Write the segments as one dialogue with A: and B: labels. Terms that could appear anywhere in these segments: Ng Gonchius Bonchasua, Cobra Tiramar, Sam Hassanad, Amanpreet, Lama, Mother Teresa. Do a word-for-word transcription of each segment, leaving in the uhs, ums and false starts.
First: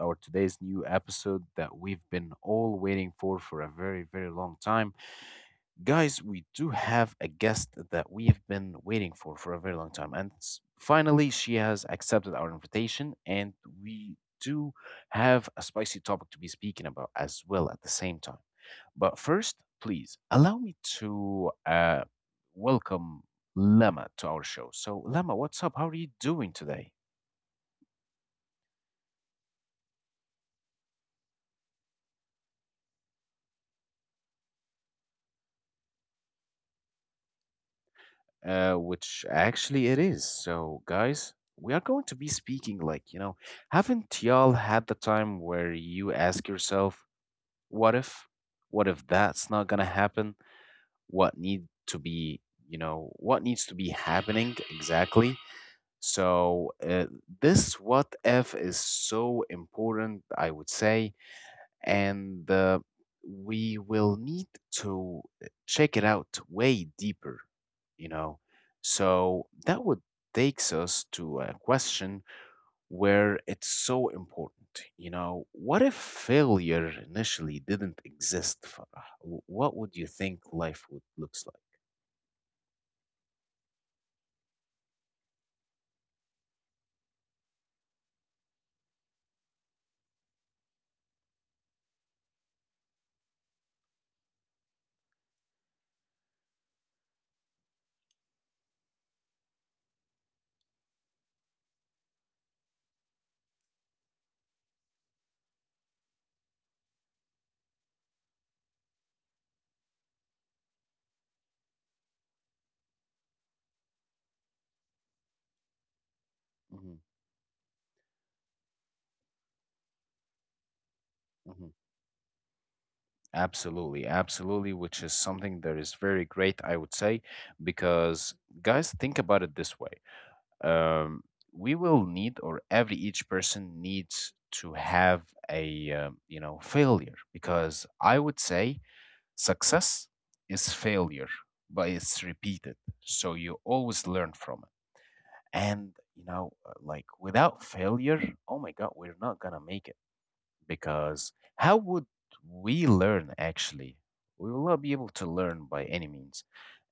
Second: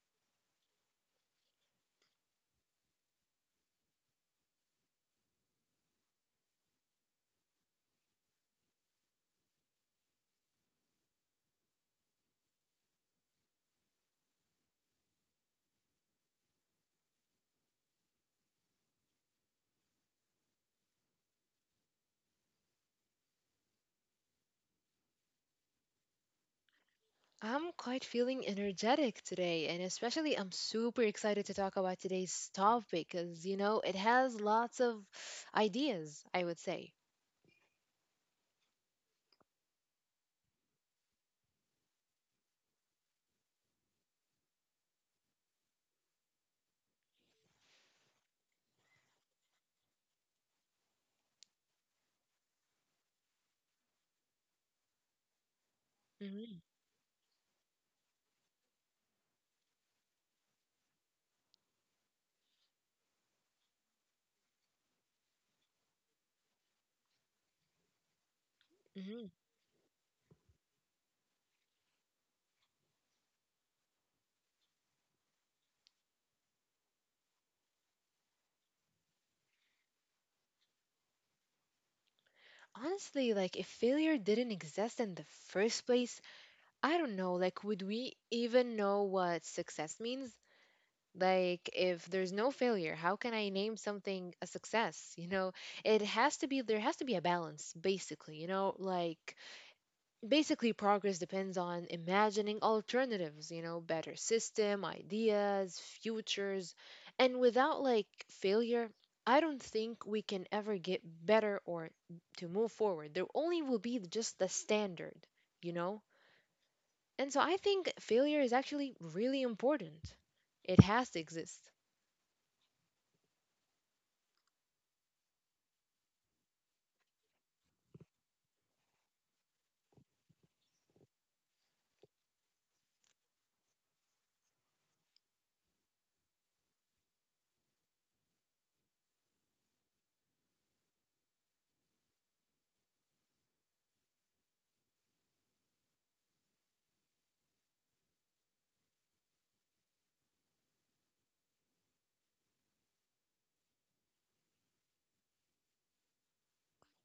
A: our today's new episode that we've been all waiting for for a very, very long time. Guys, we do have a guest that we have been waiting for for a very long time, and s- finally, she has accepted our invitation, and we do have a spicy topic to be speaking about as well at the same time. But first, please allow me to uh, welcome Lama to our show. So, Lama, what's up? How are you doing today?
B: I'm quite feeling energetic today, and especially I'm super excited to talk about today's topic because, you know, it has lots of ideas, I would say.
A: Uh, which actually it is. So, guys, we are going to be speaking like, you know, haven't y'all had the time where you ask yourself, what if? What if that's not going to happen? What need to be, you know, what needs to be happening exactly?
B: Hmm.
A: So, uh, this what if is so important, I would say, and uh, we will need to uh, check it out way deeper, you know.
B: Hmm.
A: So that would takes us to a question where it's so important, you know. What if failure initially didn't exist? Farah? W- What would you think life would looks like?
B: Honestly, like if failure didn't exist in the first place, I don't know, like would we even know what success means? Like if there's no failure, how can I name something a success? You know, it has to be there has to be a balance basically, you know, like basically progress depends on imagining alternatives, you know, better system ideas, futures. And without like failure, I don't think we can ever get better or to move forward. There only will be just the standard, you know.
A: Mhm,
B: And so I think failure is actually really important. It has to exist.
A: mhm, absolutely, absolutely, which is something that is very great, I would say, because guys, think about it this way. Um, we will need, or every each person needs to have a, um, you know, failure, because I would say success is failure, but it's repeated. So you always learn from it. And, you know, uh, like without failure, oh my God, we're not gonna make it. Because how would we learn actually? We will not be able to learn by any means.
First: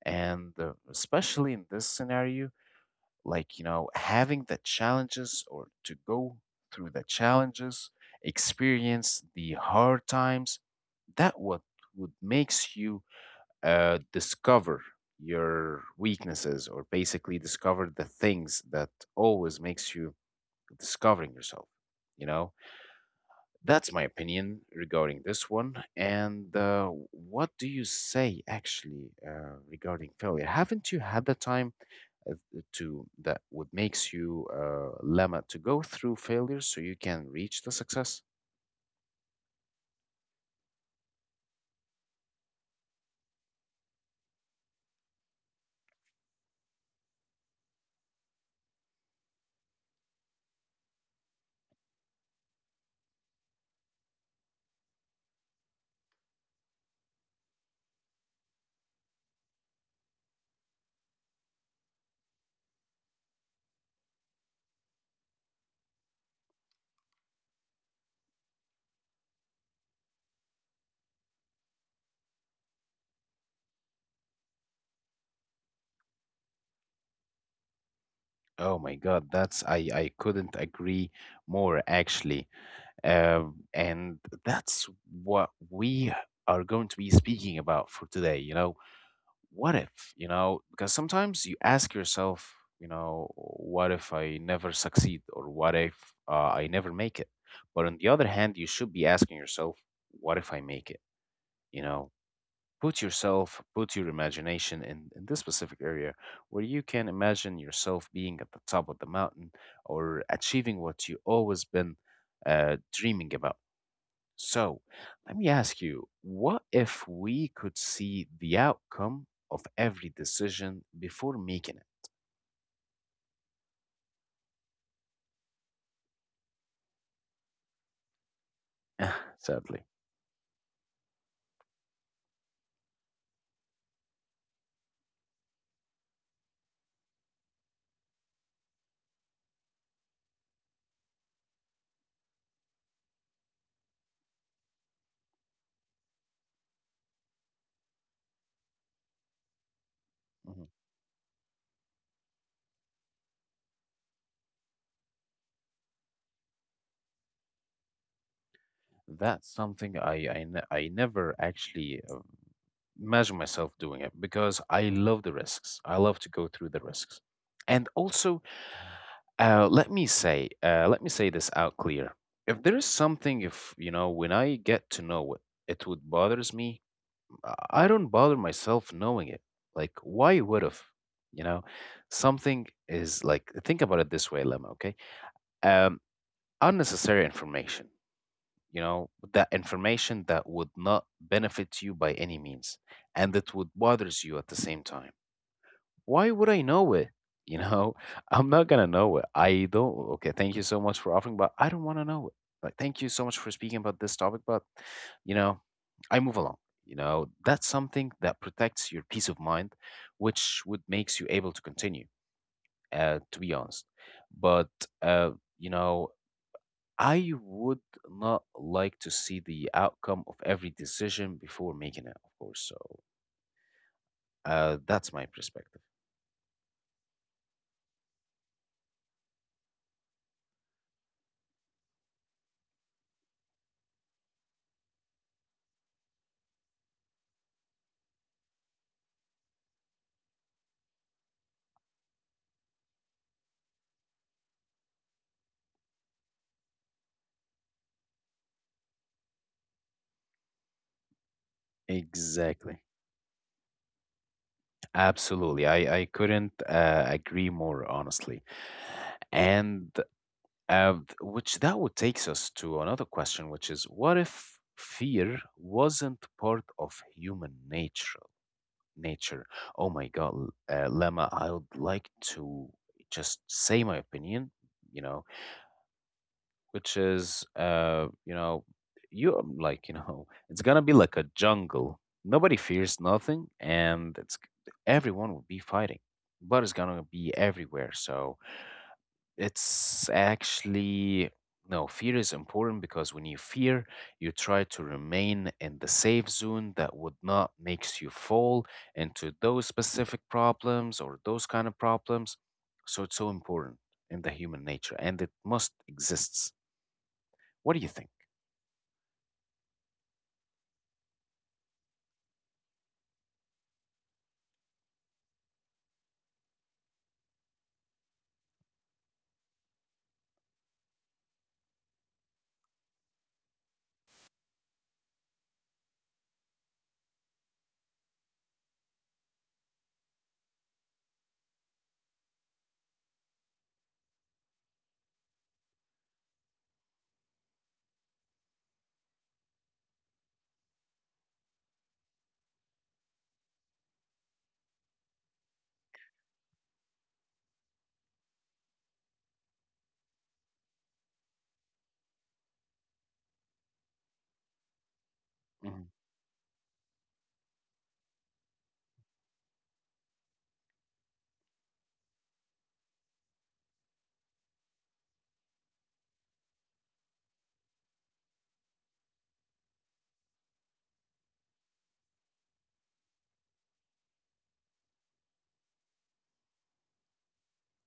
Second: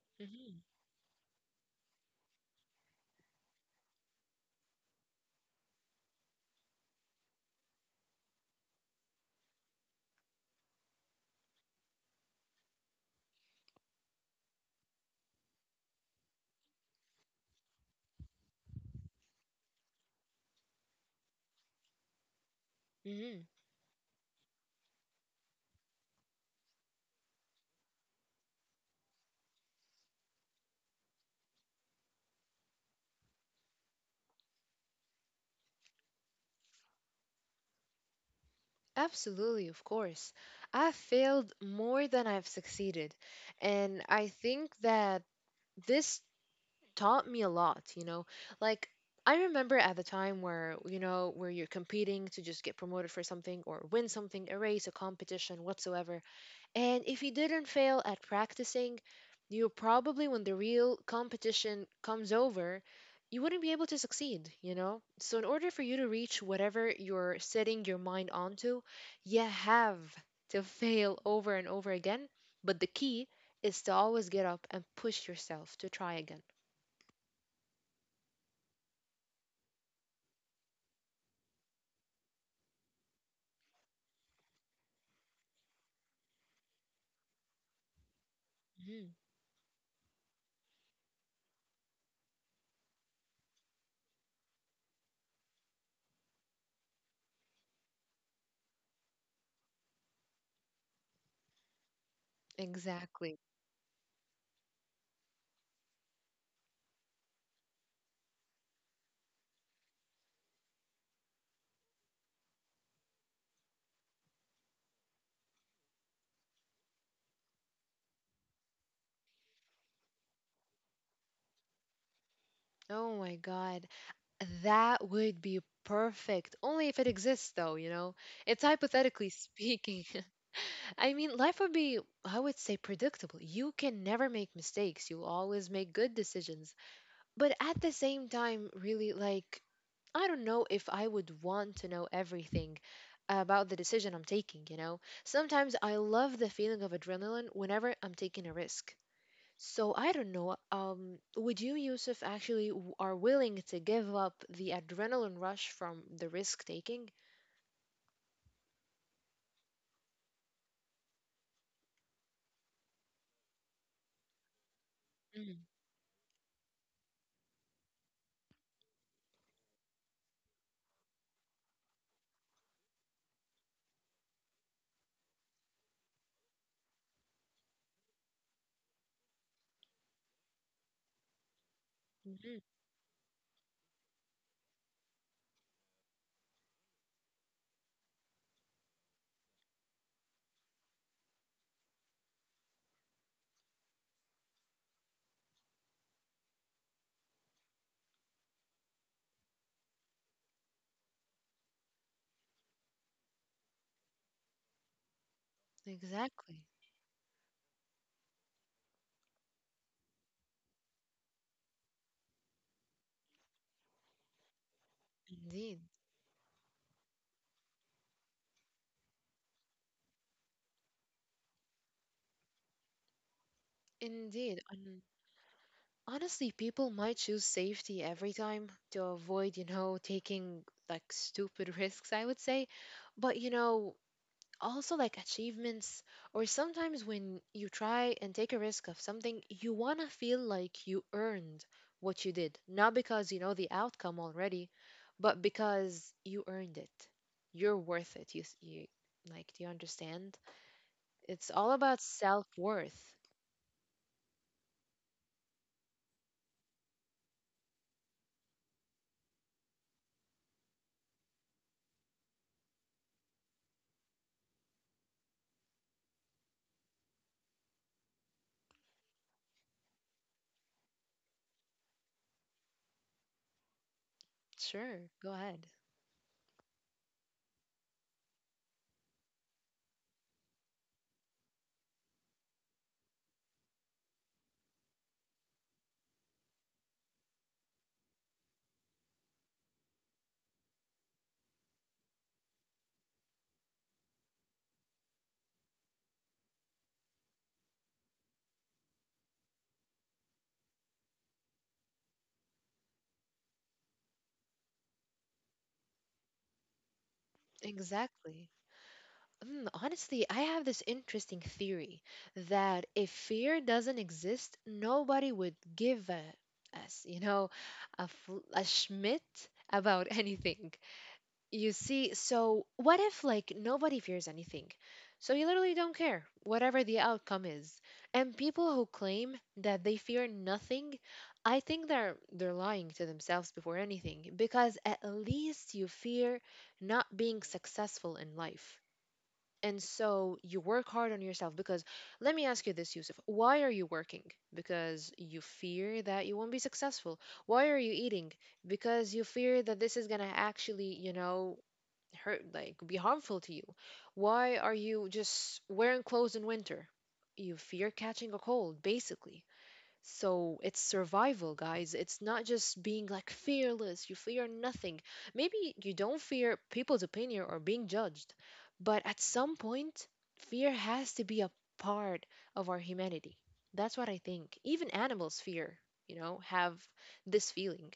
A: And
B: Hmm.
A: uh, especially in this scenario, like, you know, having the challenges or to go through the challenges, experience the hard times, that what would makes you uh, discover your weaknesses or basically discover the things that always makes you discovering yourself, you know.
B: Hmm.
A: That's my opinion regarding this one. And uh, what do you say actually uh, regarding failure? Haven't you had the time uh, to that would makes you uh, lemma to go through failure so you can reach the success?
B: Absolutely, of course. I've failed more than I've succeeded. And I think that this taught me a lot, you know. Like I remember at the time where, you know, where you're competing to just get promoted for something or win something, a race, a competition, whatsoever. And if you didn't fail at practicing, you probably when the real competition comes over, you wouldn't be able to succeed, you know? So in order for you to reach whatever you're setting your mind onto, you have to fail over and over again. But the key is to always get up and push yourself to try again.
A: Oh my God, that's I I couldn't agree more actually. Um, and that's what we are going to be speaking about for today. You know,
B: Mm-hmm.
A: what if, you know, because sometimes you ask yourself, you know, what if I never succeed or what if uh, I never make it, but on the other hand you should be asking yourself, what if I make it, you know. Put
B: Exactly.
A: yourself, put your imagination in, in this specific area where you can imagine yourself being at the top of the mountain or achieving what you always been uh, dreaming about. So let me ask you, what if we could see the outcome of every decision before making
B: Oh my God. That would be perfect. Only if it exists, though, you know? It's
A: it?
B: hypothetically
A: Sadly.
B: speaking. I mean, life would be, I would say, predictable. You can never make mistakes. You always make good decisions. But at the same time, really, like, I don't know if I would want to know everything about the decision I'm taking, you know? Sometimes I love the feeling of adrenaline whenever I'm taking a risk. So I don't know.
A: Mm-hmm.
B: Um, would you, Yusuf, actually w- are willing to give up the adrenaline rush from the risk taking?
A: That's something I I, ne- I never actually uh, imagine myself doing it because I love the
B: Mm-hmm.
A: risks. I love to go through the risks. And also, uh, let me say, uh, let me say this out clear. If there is something, if you know, when I get to know it, it would bothers me. I I don't bother myself knowing it. Like, why would have? You know, something is like. Think about it this way, Lemma. Okay, um, unnecessary information, you know, that information that would not benefit you by any means and that would bothers you at the same time, why would I know it, you know. I'm not gonna know it. I don't. Okay, thank you so much for offering but I don't want to know it. Like, thank you so much for speaking about this topic, but you know, I move along,
B: Exactly.
A: you know. That's something that protects your peace of mind, which would makes you able to continue, uh, to be honest. But uh, you
B: Indeed.
A: know, I would not like to see the outcome of every decision before making it, of course. So
B: Indeed.
A: uh, that's
B: And
A: my perspective.
B: honestly, people might choose safety every time to avoid, you know, taking like stupid risks, I would say. But, you know, also like achievements or sometimes when you try and take a risk of something, you want to feel like you earned what you did, not because you know the outcome already, but because you earned it. You're worth it. You, s- you like, do you understand? It's all about
A: Exactly.
B: self-worth.
A: Absolutely. I, I couldn't uh, agree more, honestly. And uh, th- which that would takes us to another question, which is what if fear wasn't part of human nature? Nature. Oh my God, L- uh, Lemma, I would like to just say my opinion, you
B: Sure,
A: know,
B: go ahead.
A: which is uh you know you um, like you know it's gonna be like a jungle, nobody fears nothing, and it's everyone will be fighting, blood is gonna be everywhere. So it's actually, no, fear is important because when you fear you try to remain in the safe zone that would not makes you fall into those specific problems or those kind of problems. So it's so important in the human nature and it must exists. What do you think?
B: Exactly. Mm, honestly, I have this interesting theory that if fear doesn't exist, nobody would give a, us, you know, a, fl- a schmidt about anything. You see, so what if, like, nobody fears anything? So you literally don't care, whatever the outcome is. And people who claim that they fear nothing, I think they're they're lying to themselves before anything, because at least you fear not being successful in life. And so you work hard on yourself because let me ask you this, Yusuf. Why are you working? Because you fear that you won't be successful. Why are you eating? Because you fear that this is going to actually, you know, hurt, like be harmful to you. Why are you just
A: Mhm.
B: wearing clothes in winter? You fear catching a cold, basically. So it's survival, guys. It's not just being like fearless. You fear nothing. Maybe you don't fear people's opinion or being judged, but at some point, fear has to be a part of our humanity. That's what I think. Even animals fear, you know, have this feeling.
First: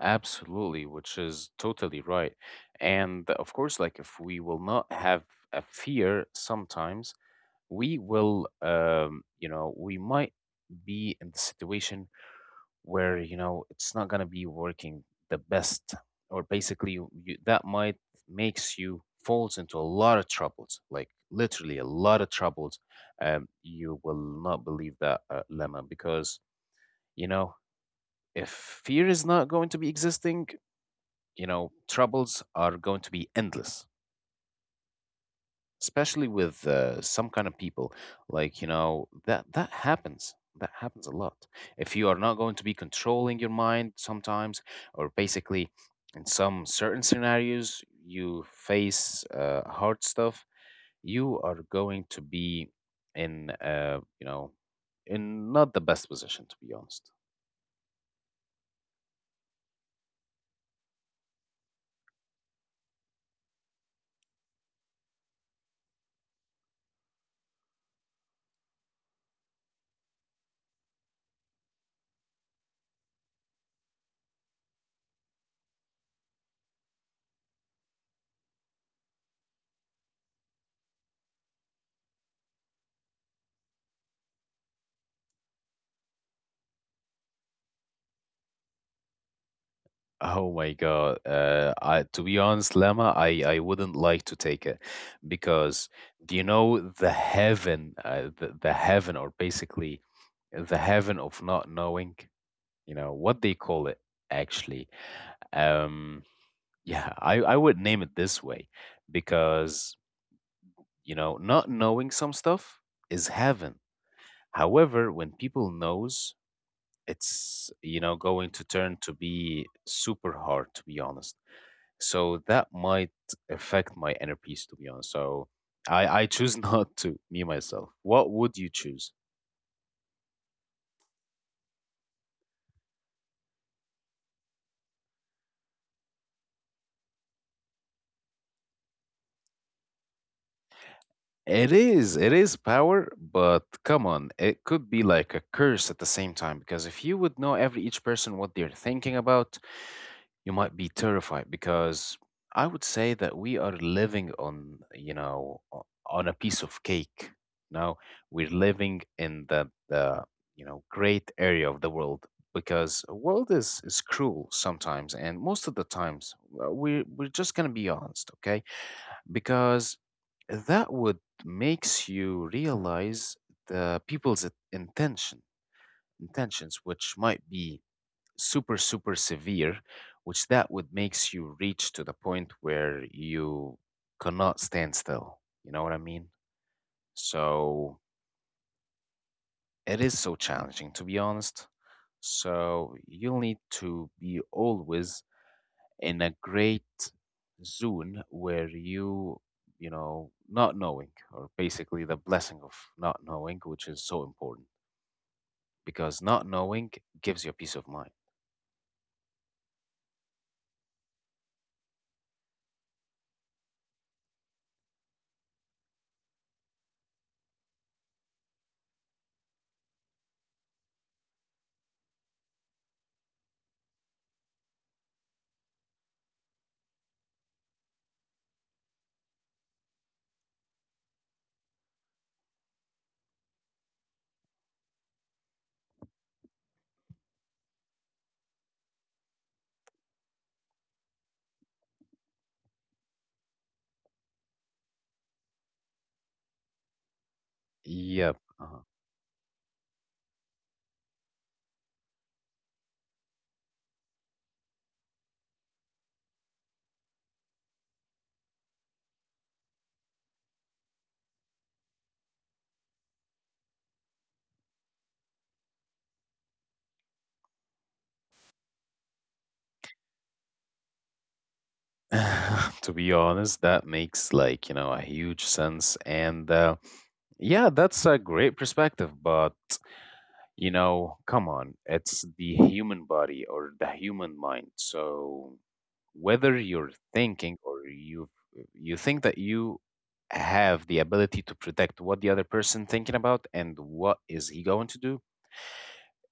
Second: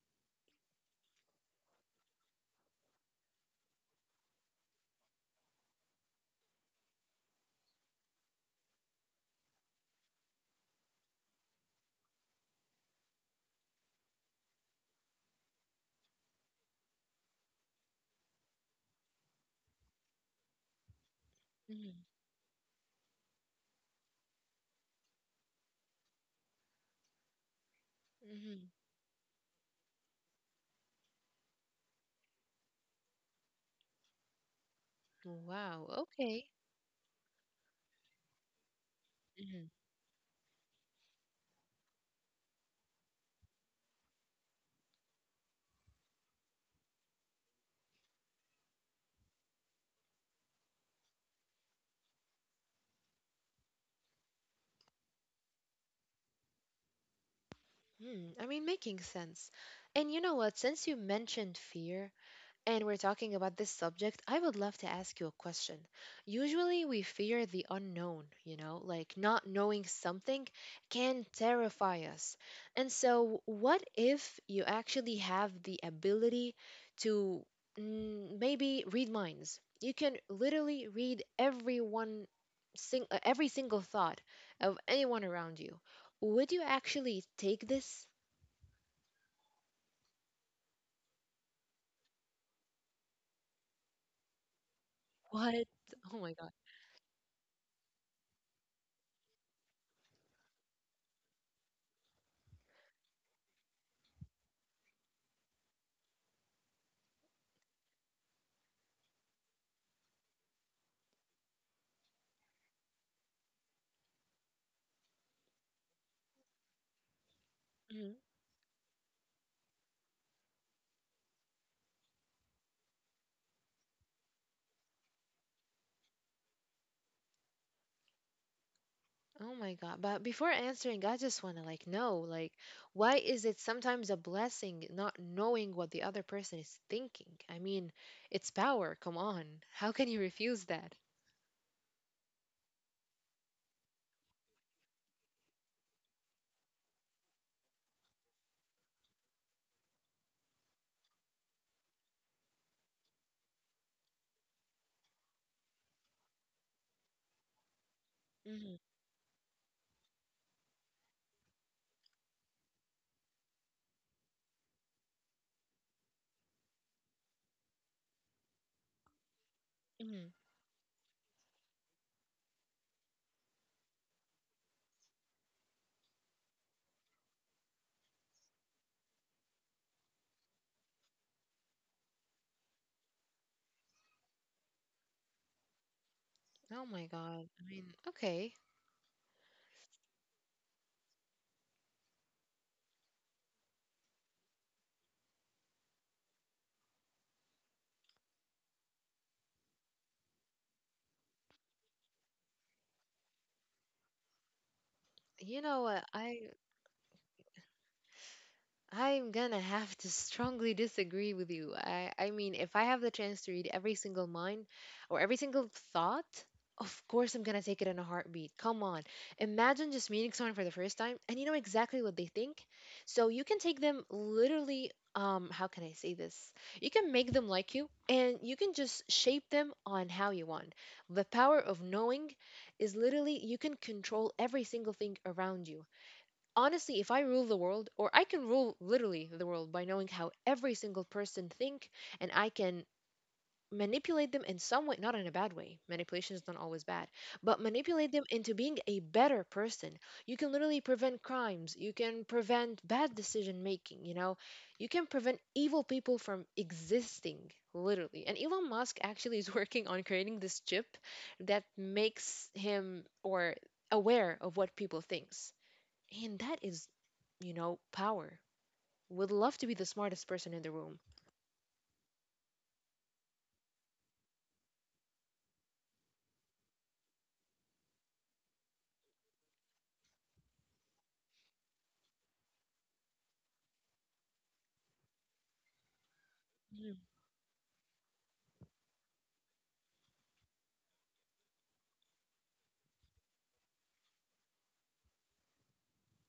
A: Absolutely, which is totally right. And of course, like if we will not have a fear sometimes, we will, um, you know, we might be in the situation where, you know, it's not going to be working the best, or basically you, you- that might makes you falls into a lot of troubles, like literally a lot of troubles. Um, you will not believe that, uh, Lemma, because, you know, if
B: Mm-hmm.
A: fear is not going to be existing, you know, troubles are going to be endless,
B: Wow.
A: especially
B: Okay.
A: with uh, some kind of people. Like, you know, that that happens. That happens a lot. If you are not going to be controlling your mind sometimes, or basically in some certain scenarios, you face uh, hard stuff, you are going to be in, uh, you know, in not the best position, to be honest.
B: Mm-hmm. I mean, making sense. And you know what? Since you mentioned fear, and we're talking about this subject, I would love to ask you a question. Usually, we fear the unknown, you know, like not knowing something can terrify us. And so, what if you actually have the ability to mm, maybe read minds? You can literally read everyone, sing, uh, every single thought of anyone around you. Would you actually take this?
A: Oh my God. Uh, I, to be honest, Lama, I, I wouldn't like to take it because
B: What?
A: do you
B: Oh my God.
A: know the heaven, uh, the, the heaven, or basically the heaven of not knowing, you know, what they call it actually. Um, yeah, I, I would name it this way because, you know, not knowing some stuff is heaven. However, when people knows, it's, you know,
B: Mm-hmm.
A: going to turn to be super hard, to be honest. So that might affect my inner peace, to be honest. So I, I choose not to, me myself. What would you choose?
B: Oh my God. But before answering, I just want to like know, like, why is it sometimes a blessing not knowing what the other person is thinking? I mean, it's power. Come on. How can you refuse that?
A: It is, it is power, but come on, it could be like a curse at the same time. Because if you would know every each person what they're thinking about, you might be terrified because I would say that we are living on, you know, o- on a piece of cake. Now we're
B: Hmm.
A: living in the, the you know great area of the world, because world is is cruel sometimes, and most of the times uh, we're we're just gonna be honest, okay? Because
B: Hmm.
A: that would makes you realize the people's intention intentions, which might be super super severe, which that would makes you reach to the point where you cannot stand still, you know what I mean.
B: Oh my God. I
A: So
B: mean, okay.
A: it is so challenging, to be honest. So you'll need to be always in a great zone where you you know, not knowing, or basically the blessing of not knowing, which is so important,
B: You know what?
A: because not
B: I
A: knowing gives you a peace of mind.
B: I'm gonna have to strongly disagree with you. I, I mean, if I have the chance to read every single mind or every single thought, of course I'm gonna take it in a heartbeat. Come on. Imagine just meeting someone for the first time and you know exactly what they think. So you can take them literally, um, how can I say this? You can make them like you and you can just shape them on how you want. The power of knowing is literally you can control every single thing around you. Honestly, if I rule the world or I can rule literally the world by knowing how every single person think, and I can manipulate them in some way, not in a bad way, manipulation is not always bad, but manipulate
A: Yep.
B: them into being a better person. You can literally prevent crimes, you can prevent bad decision making, you know. You can prevent evil people from existing, literally. And Elon Musk actually is working on creating this chip that makes him or aware of what people thinks. And that is, you know, power. Would love to be the smartest person in the room.
A: To be honest, that makes like, you know, a huge sense. And uh, yeah, that's a great perspective. But, you know, come on, it's the human body or the human mind. So whether you're
B: Mhm.
A: thinking or you you think that you have the ability to predict what the other person thinking about and what is he going to do,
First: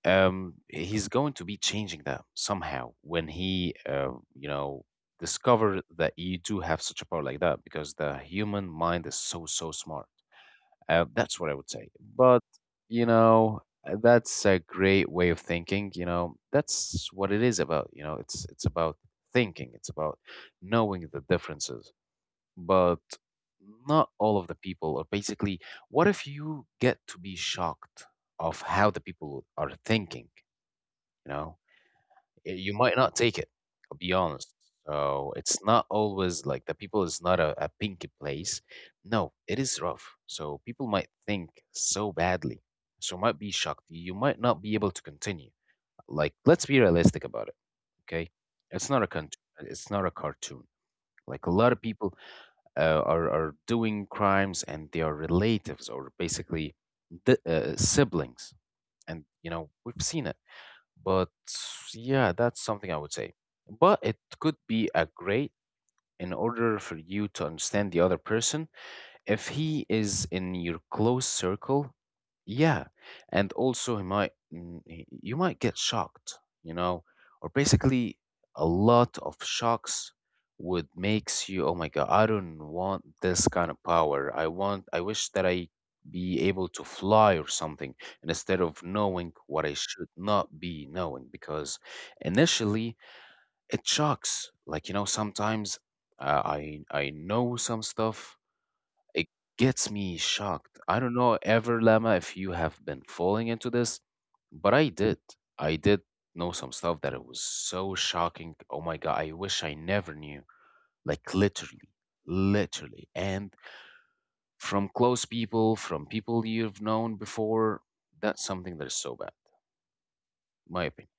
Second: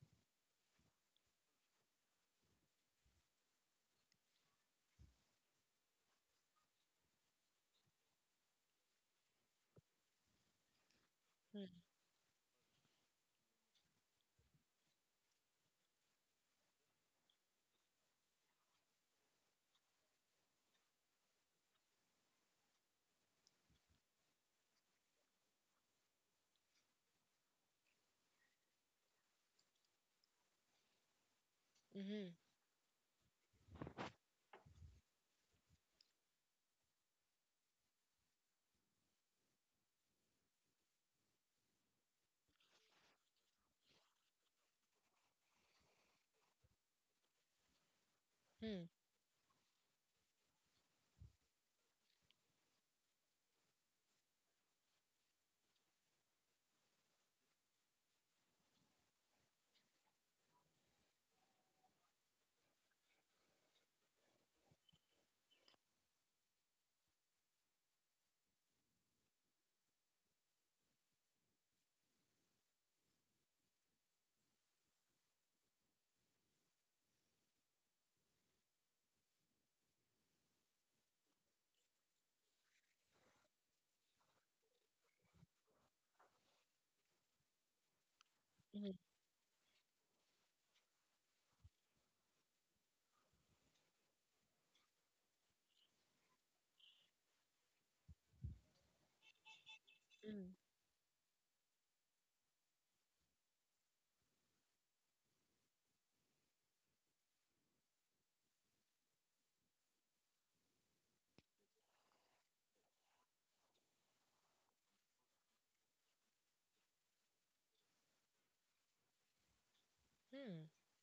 A: um, he's going to be changing that somehow when he, uh, you know, discover that you do have such a power like that because the human mind is so, so smart. Uh, that's what I would
B: Mhm.
A: say. But, you know, uh, that's a great way of thinking. You know, that's what it is about. You know, it's it's about thinking. It's about knowing the differences. But not all of the people, or basically, what if you get to be shocked of how the people are thinking? You know.
B: Mhm.
A: Eh, you might not take it, I'll be honest. So it's not always like the people is not a, a pinky place. No, it is rough. So people might think so badly, so might be shocked, you might not be able to continue. Like, let's be realistic about it, okay. it's
B: Mhm.
A: not a con- it's not a cartoon. Like a lot of people uh, are, are doing crimes and they are relatives or basically the, uh, siblings, and you know we've seen it. But yeah, that's something I would say. But it could be a great in order for you to understand the other person, if he is in your close circle, yeah. And also, he might, mm, he- you might get shocked, you know, or basically a lot of shocks would makes you, oh my God, I don't want this kind of power. I want, I wish that I be able to fly or something and instead of
B: Mhm.
A: knowing what I should not be knowing because initially it shocks. Like, you know, sometimes uh, I I know some stuff it gets me
B: Mhm.
A: shocked. I don't know ever, Lama, if you have been falling into this, but I did. I did know some stuff that it was so shocking. Oh my God, I wish I never knew. Like literally, literally. And from close people, from people you've known before, that's something that is so bad, in
B: Mhm.
A: my opinion.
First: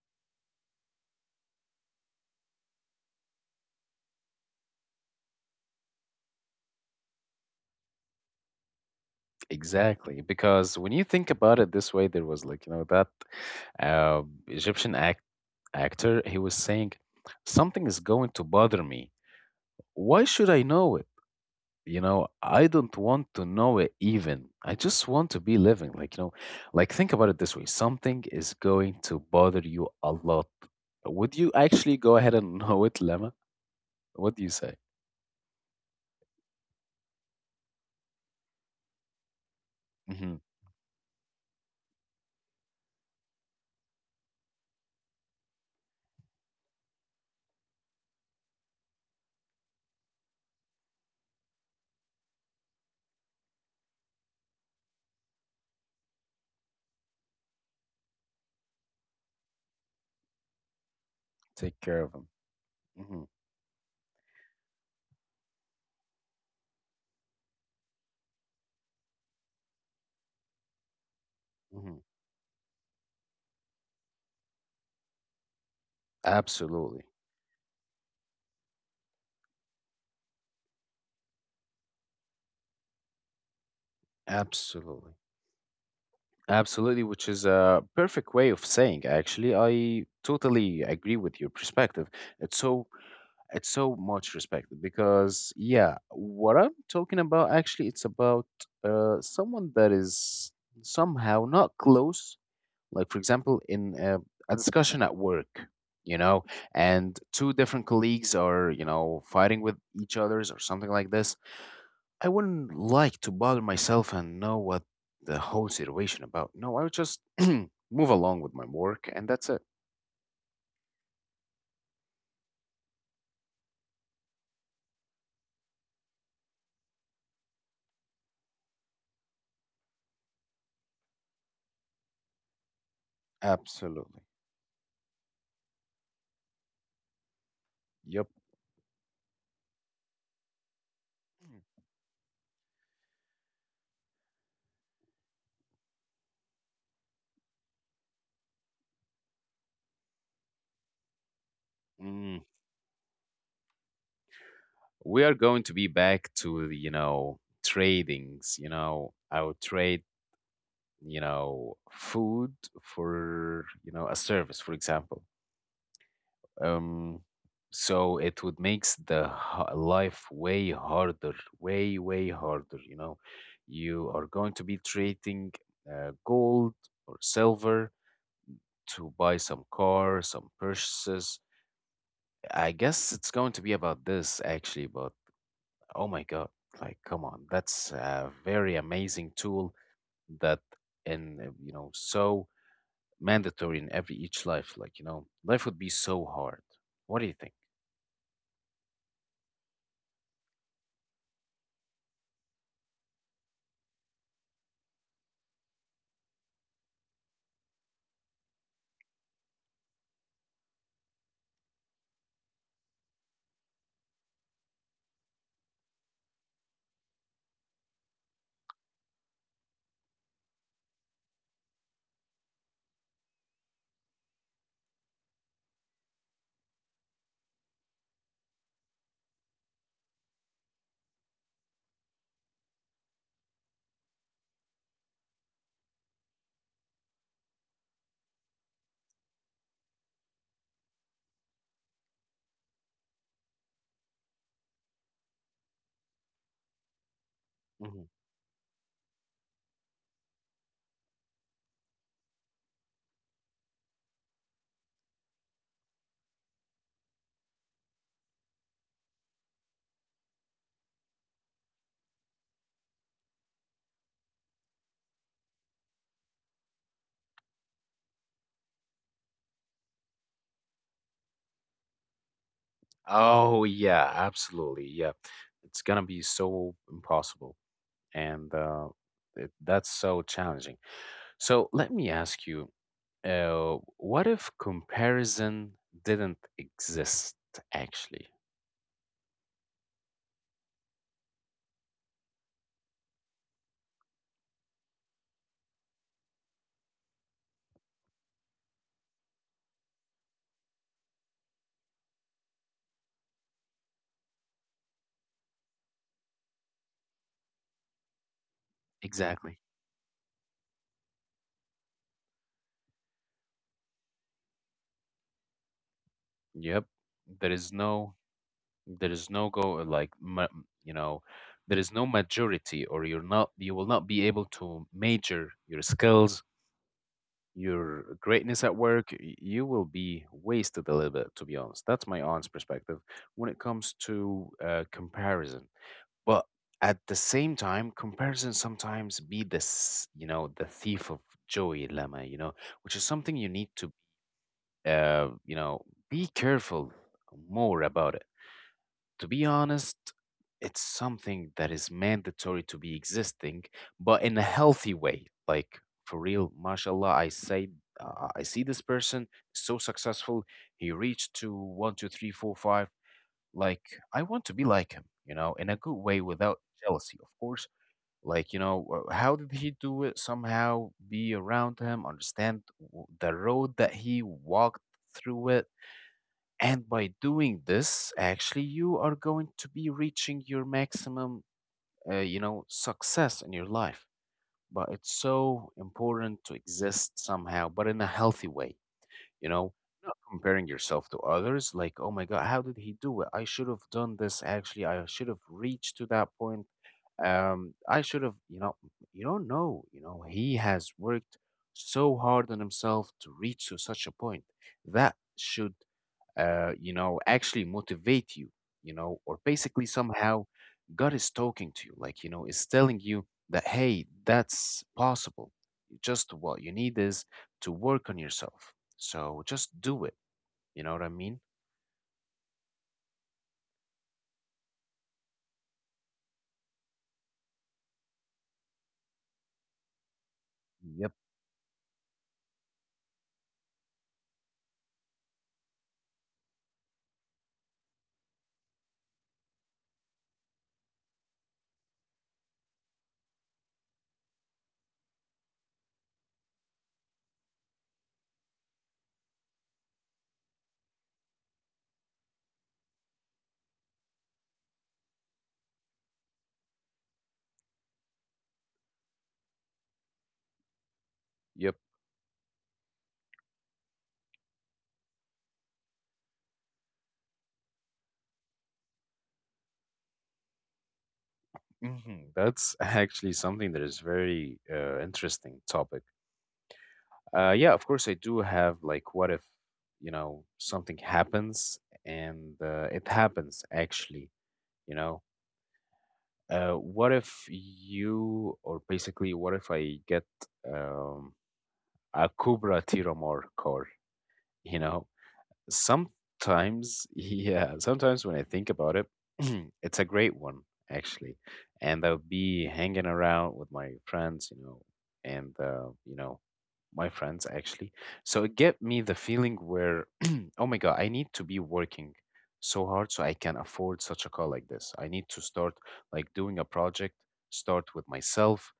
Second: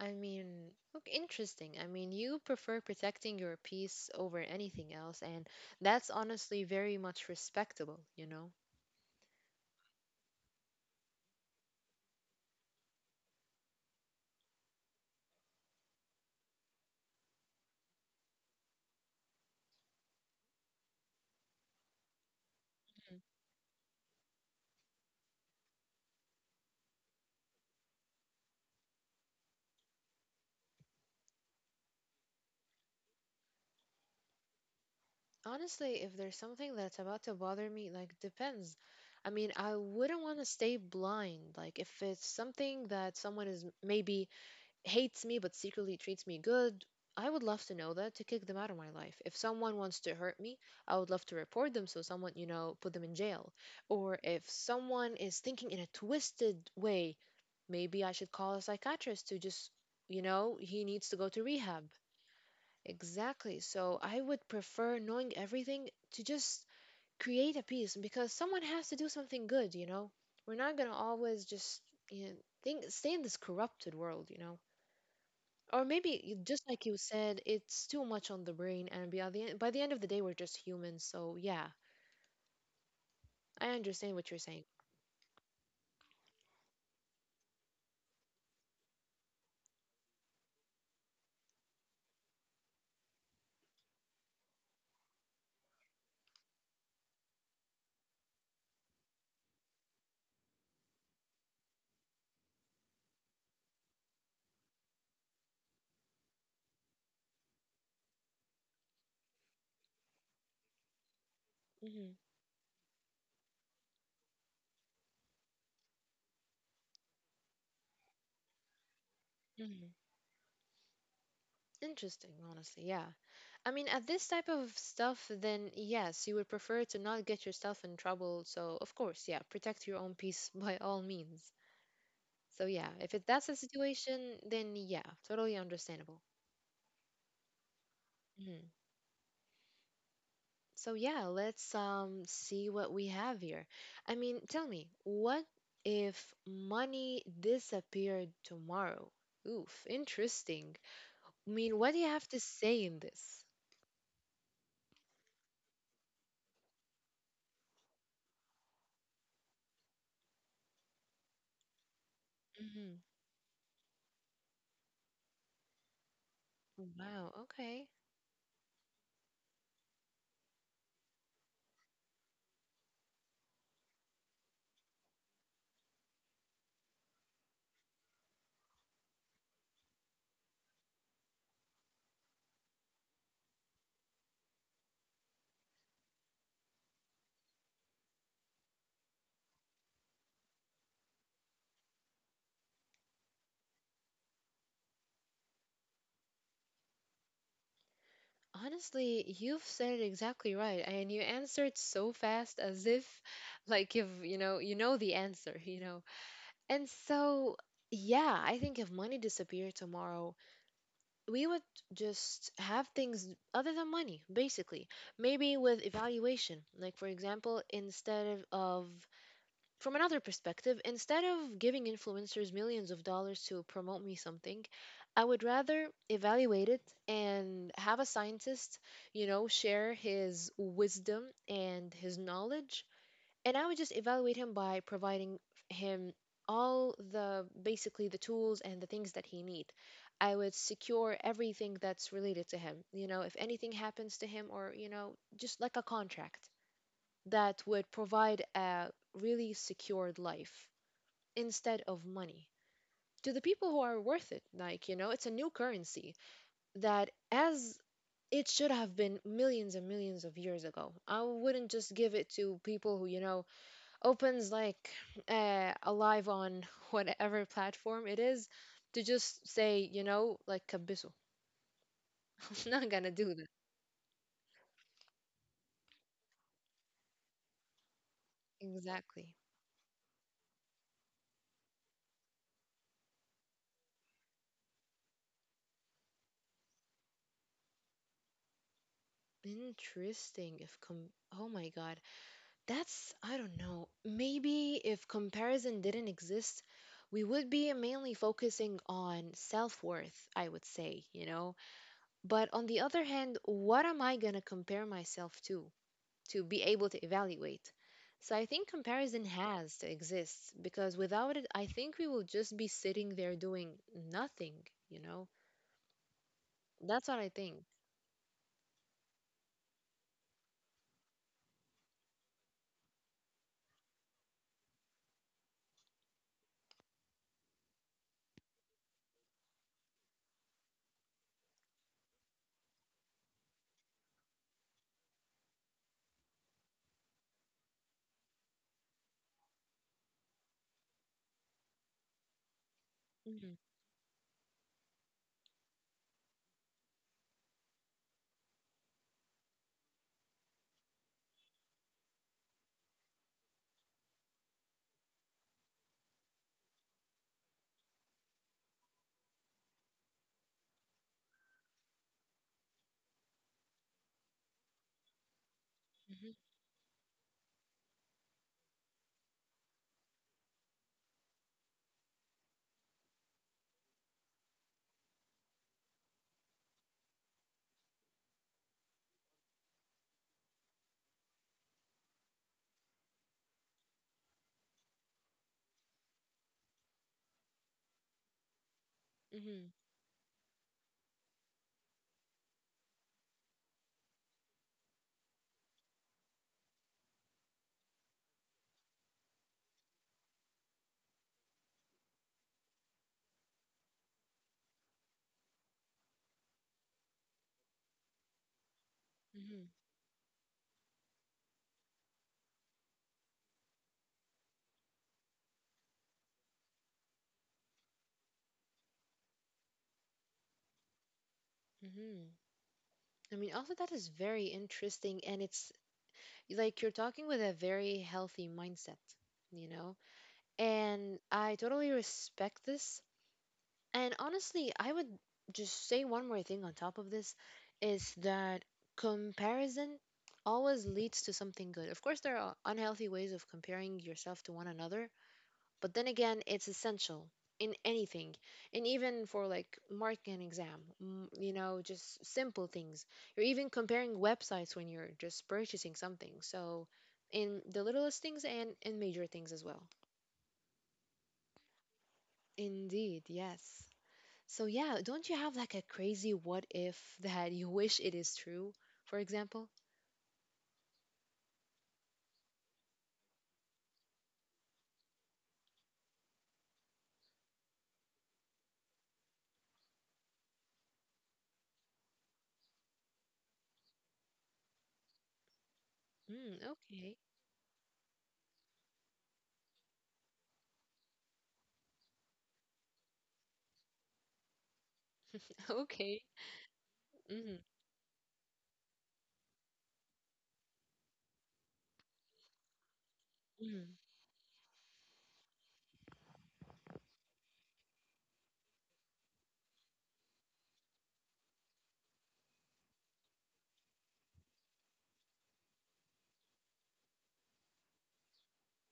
B: I mean, look, interesting. I mean, you prefer protecting your peace over anything else, and that's honestly very much respectable, you know?
A: Exactly, because when you think about it this way, there was like, you know, that uh, Egyptian act actor, he was saying, something is going to bother me. Why should I know it? You know, I don't
B: Mm.
A: want to know it even. I just want to be living. Like, you know, like think about it this way. Something is going to bother you a lot. Would you actually go ahead and know it, Lemma? What do you say?
B: Honestly, if there's something that's about to bother me, like, depends. I mean, I wouldn't
A: Hmm.
B: want to stay blind. Like, if it's something that someone is maybe hates me but secretly treats me good. I would love to know that to kick them out of my life. If someone wants to hurt me, I would love to report them so someone, you know, put them in jail. Or if someone is thinking in a twisted way, maybe I should call a psychiatrist to just, you know, he needs to go to
A: Take
B: rehab.
A: care of them. Hmm.
B: Exactly. So I would prefer knowing everything to just create a peace because someone has to do something good, you know? We're not going to always just,
A: Hmm.
B: you know, think, stay in this corrupted world, you know? Or maybe you- just like you
A: Absolutely.
B: said, it's too much on the brain and by the, end, by the end of the day we're just humans, so yeah. I understand what you're saying.
A: Absolutely. Absolutely, which is a perfect way of saying actually. I totally agree with your perspective. It's so it's so much respected because yeah, what I'm talking about actually it's about uh someone that is somehow not close, like for example in a, a discussion at work, you know, and two different colleagues are, you know, fighting with each others or something like this.
B: Hmm.
A: I wouldn't like to bother myself and know what the whole situation about. No, I would just move along with my work and that's it.
B: Hmm. Interesting, honestly. Yeah, I mean at this type of stuff then yes you would prefer to not get yourself in trouble, so of course, yeah, protect your own peace by all means. So yeah, if it, that's the
A: Absolutely.
B: situation, then yeah. Totally understandable.
A: Yep.
B: Mm-hmm. So yeah, let's um see what we have here. I mean, tell me, what if money disappeared tomorrow? Oof, interesting. I mean, what do you have to
A: Mm.
B: say in this?
A: We are going to be back to, you know, tradings, you know, I would trade, you know, food
B: Hmm.
A: for, you know, a service, for example. Um,
B: Wow, okay.
A: so it would makes the ha- life way harder, way, way harder. You know, you are going to be trading uh, gold or silver to buy some car, some purchases. I guess it's going to be about this actually, but oh my God, like, come on, that's a very amazing tool that, and uh, you know, so mandatory in every each life. Like, you know, life would be so hard. What do you think?
B: Honestly, you've said it exactly right, and you answered so fast as if like if, you know, you know the answer, you know. And so, yeah, I think if money disappeared tomorrow, we would just have things other than money, basically. Maybe with evaluation, like for example, instead of, of from another perspective, instead of giving influencers millions of dollars to promote me something, I would rather evaluate it and have a scientist, you know, share his wisdom and his knowledge. And I would just evaluate him by providing him all the basically the tools and the things that he need. I would secure everything that's related to him. You know, if anything happens to him or, you know, just like a contract that would provide a really secured life instead of money to the people who are worth it. Like, you know, it's a new currency that as it should have been millions and millions of years ago. I wouldn't just give it to people who, you know, opens like uh, alive on whatever platform it is to just say, you know, like Kabiso. I'm not gonna do that.
A: Oh yeah, absolutely. Yeah. It's gonna be so impossible and uh
B: Exactly.
A: it, that's so challenging. So let me ask you, uh what if comparison didn't exist actually?
B: Interesting. If com Oh my God, that's I don't know. Maybe if comparison didn't exist, we would be mainly focusing on self-worth, I would say, you know. But on the other hand, what am I gonna compare myself to? To be able to evaluate. So I think comparison
A: Exactly.
B: has to exist because without it, I think we will just be sitting there doing nothing, you know?
A: Yep.
B: That's what I
A: There
B: think.
A: is no there is no go like ma- you know, there is no majority or you're not you will not be able to major your skills your greatness at work, y- you will be wasted a little bit, to be honest. That's my aunt's perspective when it comes to uh, comparison. But at the same time, comparison sometimes be this, you know, the thief of joy, Lama, you know, which is something you
B: Hmm.
A: need to, uh, you know, be careful more about it. To be honest, it's something that is mandatory to be existing, but in a healthy way. Like for real, mashallah, I say uh, I see this person so successful. He reached to one, two, three, four, five. Like I want to be like him, you know, in a good way
B: Hmm.
A: without jealousy, of course. Like you know, uh, how did he do it? Somehow be around him, understand w- the road that he walked through it and by doing this, actually, you are going to be reaching your maximum, uh, you know, success in your life. But it's so important to exist somehow, but in a healthy way, you
B: Hmm.
A: know, not comparing yourself to others. Like, oh my God, how did he do it? I should have done this. Actually, I should have reached to that point. Um, I should have, you know, you don't know, you know, he has worked so hard on himself to reach to such a point that should uh, you know, actually motivate you, you know, or
B: Hmm.
A: basically somehow God is talking to you, like, you know, is telling you that, hey, that's possible. Just what you need is to work on yourself. So just do it. You know what I mean?
B: Hmm. I mean, also, that is very interesting. And it's like you're talking with a very healthy mindset, you know?
A: Yep.
B: And I totally respect this. And honestly, I would just say one more thing on top of this is that comparison always leads to something good. Of course, there are unhealthy ways of comparing yourself to one another, but then again, it's essential in anything and even for like marking an exam, mm, you know, just simple things. You're even comparing websites when you're just purchasing something, so in the littlest things and in major things as well.
A: Yep.
B: Indeed, yes. So yeah, don't you have like a crazy what if that you wish it is true? For example,
A: Hmm. That's actually something that is very uh, interesting topic. Uh, yeah, of course, I do have like, what if, you know, something happens and uh, it happens actually, you know.
B: mm,
A: Uh, what
B: okay,
A: if you, or basically, what if I get um, a Cobra Tiramar car? You know,
B: okay,
A: sometimes,
B: mm,
A: yeah, sometimes when I think about it, it's a great one, actually. And I'll be hanging around with my
B: mm,
A: friends, you know, and, uh, you know, my friends actually. So it get me the feeling where, oh my God, I need to be working so hard so I can afford such a call like this. I need to start like doing a project, start with myself,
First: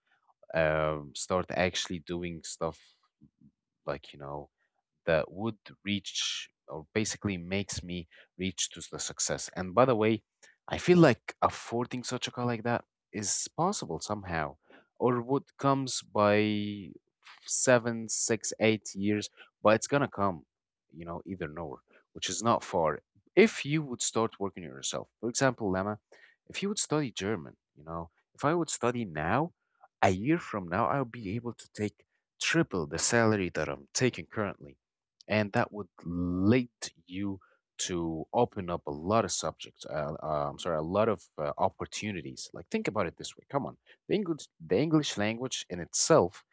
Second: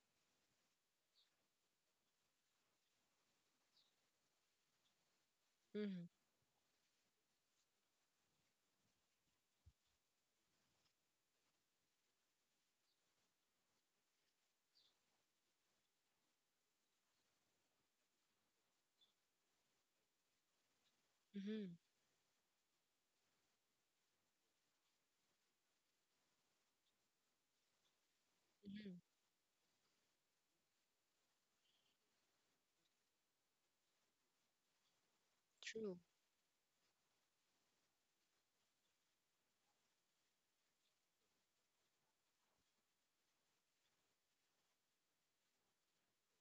A: um, start actually doing stuff like, you know, that would
B: mm,
A: reach or basically makes me reach to the success. And by the way, I feel like affording such a car like that is possible somehow, or would comes by seven, six, eight years, but it's gonna come, you know, either
B: mm,
A: nowhere, which is not far. If you would start working on yourself, for example, Lama, if you would study German, you know, if I would
B: mm,
A: study now, a year from now, I'll be able to take triple the salary that I'm taking currently and that would
B: true,
A: lead you to open up a lot of subjects. Uh, uh, I'm sorry, a lot of uh, opportunities. Like think about it this way. Come on, the English, the English language in itself.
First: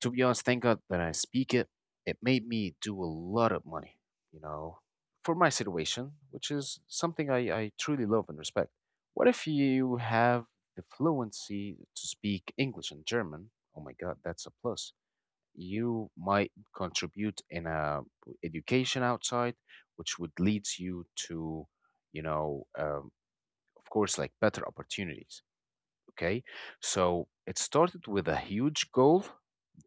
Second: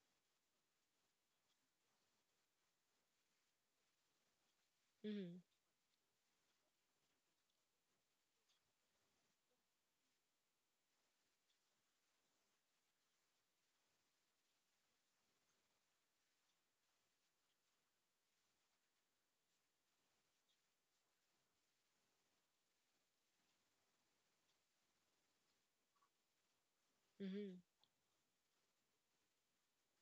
A: To be honest, thank God that I speak it. It made me do a lot of money. You know, for
B: mm,
A: my situation, which is something I, I truly love and respect. What if you have the fluency to speak English and German? Oh my God, that's a plus you might contribute in a education outside, which would lead you to, you know, um, of course, like better opportunities. Okay, so
B: mm,
A: it started with a huge goal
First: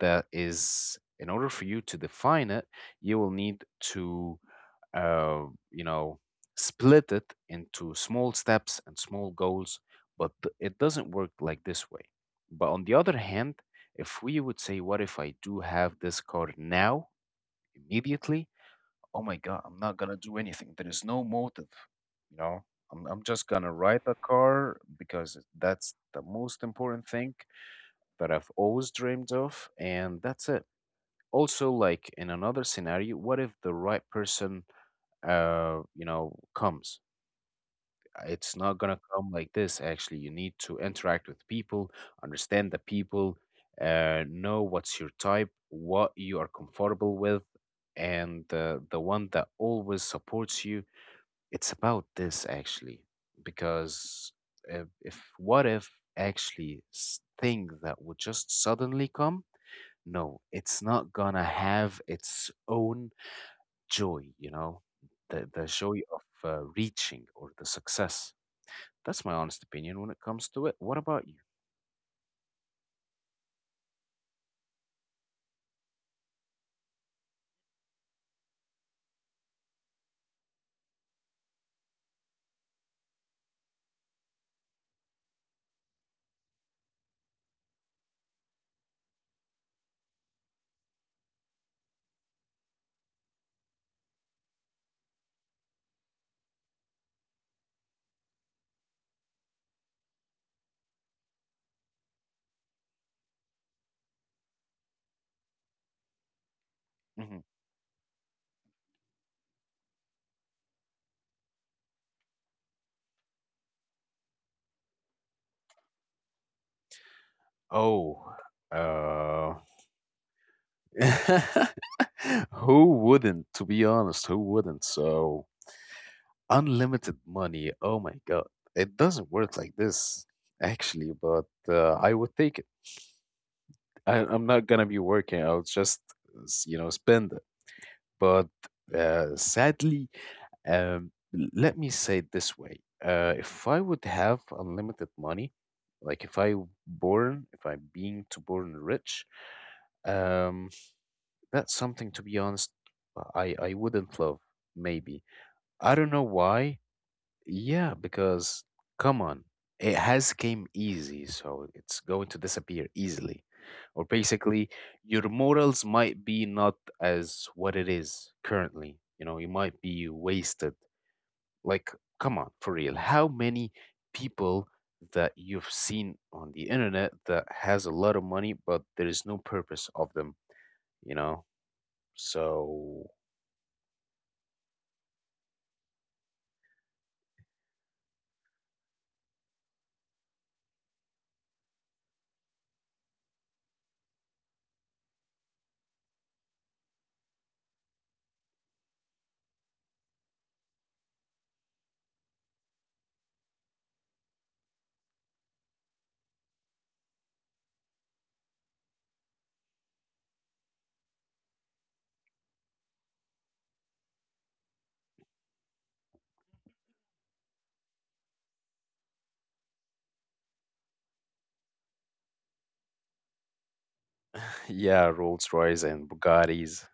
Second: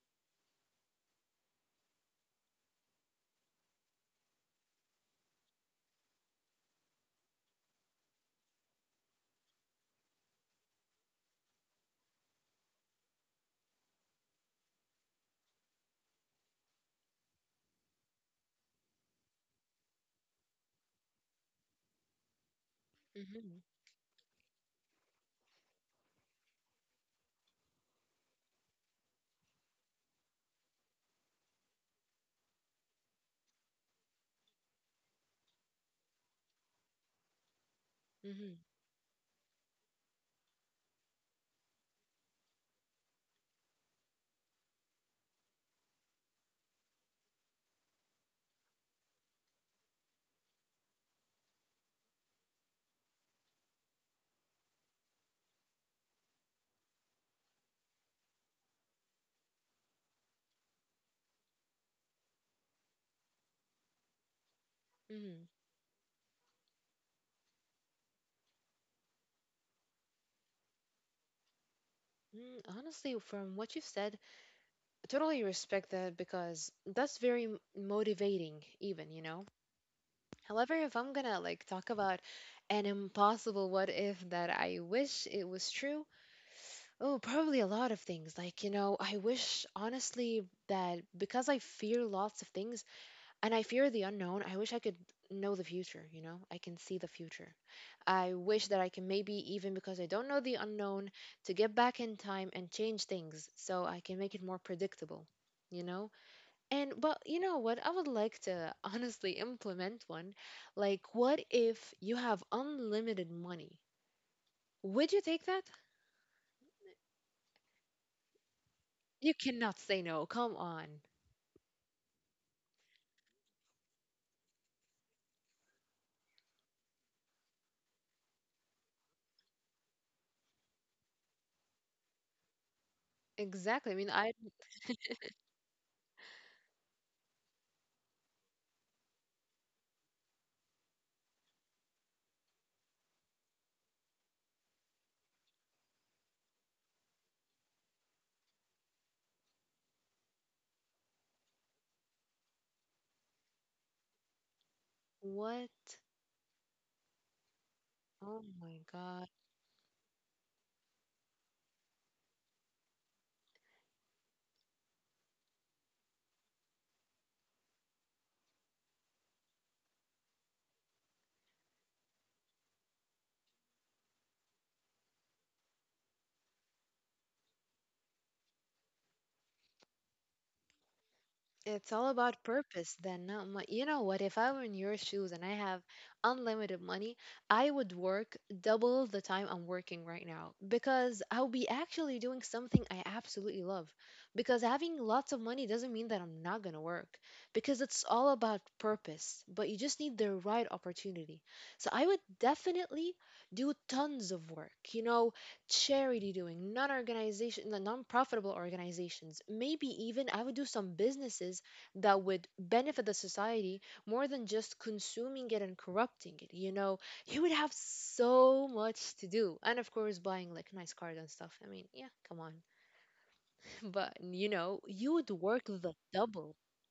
A: that is, in order for you to define it, you will need to uh, you know, split it into small steps and small goals, but th- it doesn't work like this way. But on the other hand, if we would say, what if I do have this car now, immediately? Oh my God, I'm not going to do anything. There is no motive, you know? I'm, I'm just going to
B: mm,
A: ride the car because that's the most important thing that I've always dreamed of, and that's it. Also, like in another scenario, what if the right person uh, you know, comes. It's
B: mm,
A: not gonna come like this, actually. You need to interact with people, understand the people, uh, know what's your type, what you are comfortable with, and uh, the one that always supports you. It's about this, actually, because if, if what if actually s- thing that would just suddenly come, no, it's not gonna have its own joy, you know, the,
B: mm.
A: the joy of uh, reaching or the success. That's my honest opinion when it comes to it. What about you?
B: Mm, honestly, from what you've said, I totally respect that because that's very m- motivating, even, you know? However, if I'm gonna like talk about an impossible what if that I wish it was true, oh, probably a lot of things. Like, you know, I wish honestly that because I fear lots of things and I fear the unknown, I wish I could know the future, you know? I can see the future. I wish that I can maybe, even because I don't know the unknown, to get back in time and change things so I can make it more predictable, you know? And, but
A: Hmm.
B: you know what? I would like to honestly implement one. Like, what if you have unlimited money? Would you take that?
A: Oh,
B: You
A: uh,
B: cannot say no. Come on.
A: who wouldn't, to be honest, who wouldn't? So, unlimited money. Oh my God. It doesn't work like this, actually, but uh, I would take it.
B: Exactly. I
A: I,
B: mean, I
A: I'm not gonna be working. I'll just, s- you know, spend it. But uh, sadly, um, l- let me say it this way: uh, if I would have unlimited money, like if I born, if I'm being to born rich, um, that's something to be honest, I I wouldn't love. Maybe
B: what?
A: I don't know why. Yeah,
B: Oh
A: because
B: my
A: come
B: God.
A: on, it has came easy, so it's going to disappear easily. Or basically, your morals might be not as what it is currently. You know, you might be wasted. Like, come on, for real. How many people that you've seen on the internet that has a lot of money, but there is no purpose of them, you know?
B: It's all about purpose
A: So,
B: then. Not mo- you know what? If I were in your shoes and I have unlimited money, I would work double the time I'm working right now because I'll be actually doing something I absolutely love. Because having lots of money doesn't mean that I'm not going to work, because it's all about purpose, but you just need the right opportunity. So I would definitely do tons of work. You know, charity doing, non organization, the non profitable organizations. Maybe even I would do some businesses that would benefit the society more than just consuming it and corrupting it. You know, you would have so much to do. And of course, buying like nice cars and stuff. I mean, yeah, come on. But you know,
A: yeah,
B: you would
A: Rolls
B: work
A: Royce
B: the
A: and
B: double.
A: Bugattis.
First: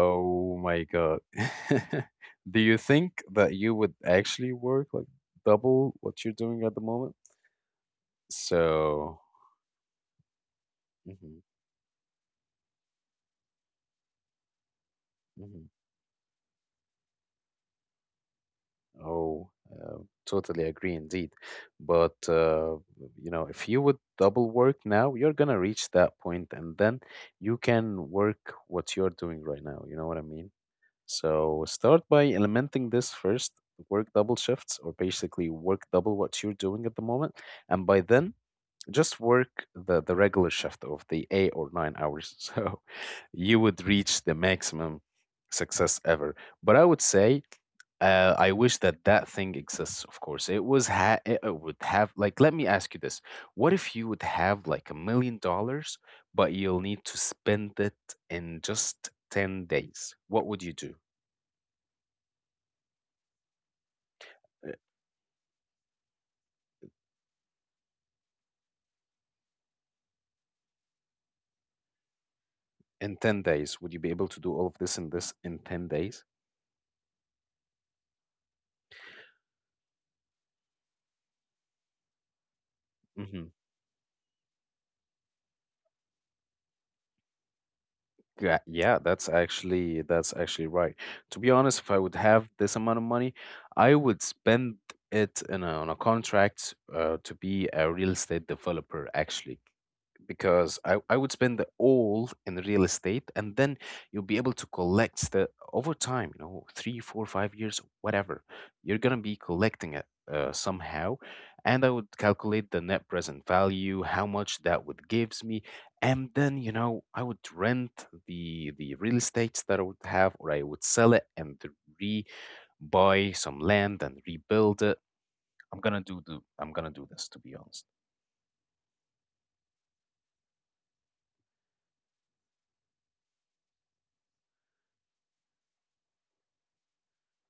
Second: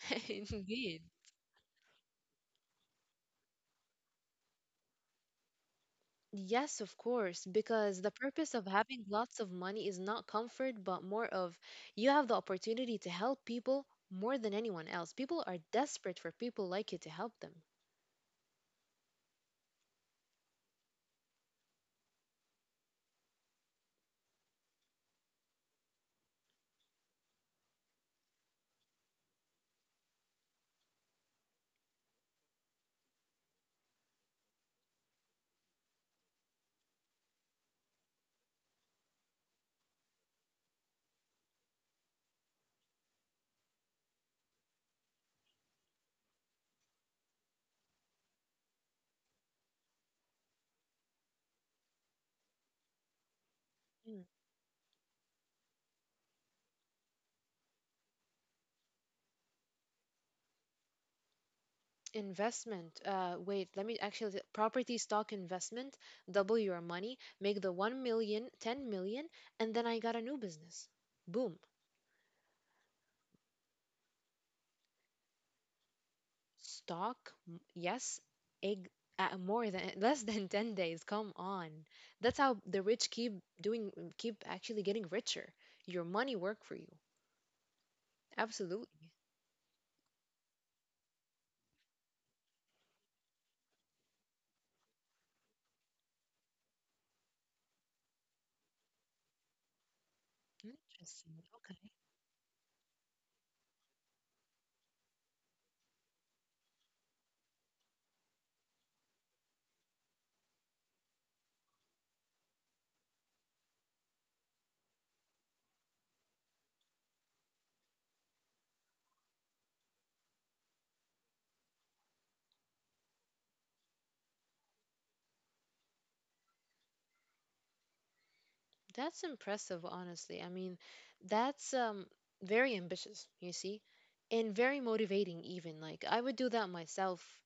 A: my
B: Indeed.
A: God. Do you think that you would actually work like double what you're doing at the
B: Yes, of
A: moment?
B: course, because the purpose of having
A: So,
B: lots of money is not comfort, but more
A: hmm.
B: of you have the opportunity to help people more than anyone else. People are
A: Hmm.
B: desperate for people like you to help them.
A: Oh, uh, totally agree indeed. But uh, you know, if you would double work now, you're gonna reach that point, and then you can work what you're doing right now. You know what I mean? So start by implementing this first, work double shifts, or basically work double what you're doing at the moment, and by then just work the, the regular shift of the eight or nine hours. So you would reach the maximum success ever. But I would say, uh, I wish that that thing exists, of course. It was, ha- it uh, would have, like, let me ask you this. What if you would
B: Mm.
A: have like a million dollars, but you'll need to spend it in just ten days? What would you do?
B: Investment. Uh, wait, let me actually th-
A: Uh,
B: property stock investment. Double your money, make the one million, ten million, and then I got a new business. Boom.
A: In ten days, would you be able to do all of this in this in ten days?
B: Stock? M- Yes. Egg? Uh, more than less than ten days. Come on. That's how the rich keep
A: Mm-hmm.
B: doing, keep actually getting richer. Your money work for you.
A: Yeah,
B: Absolutely.
A: yeah, that's actually that's actually right. To be honest, if I would have this amount of money, I would spend it in a, on a contract uh, to be a real estate developer, actually because I, I would
B: Interesting.
A: spend the
B: Okay.
A: all in real estate, and then you'll be able to collect the over time, you know, three four five years, whatever you're gonna be collecting it uh, somehow. And I would calculate the net present value, how much that would gives me. And then, you know, I would rent the the real estates that I would have, or I would sell it and re buy some land and rebuild it. I'm gonna do, do i'm gonna do this, to be honest.
B: That's impressive, honestly. I mean, that's um very ambitious, you see, and very motivating even. Like I would do that myself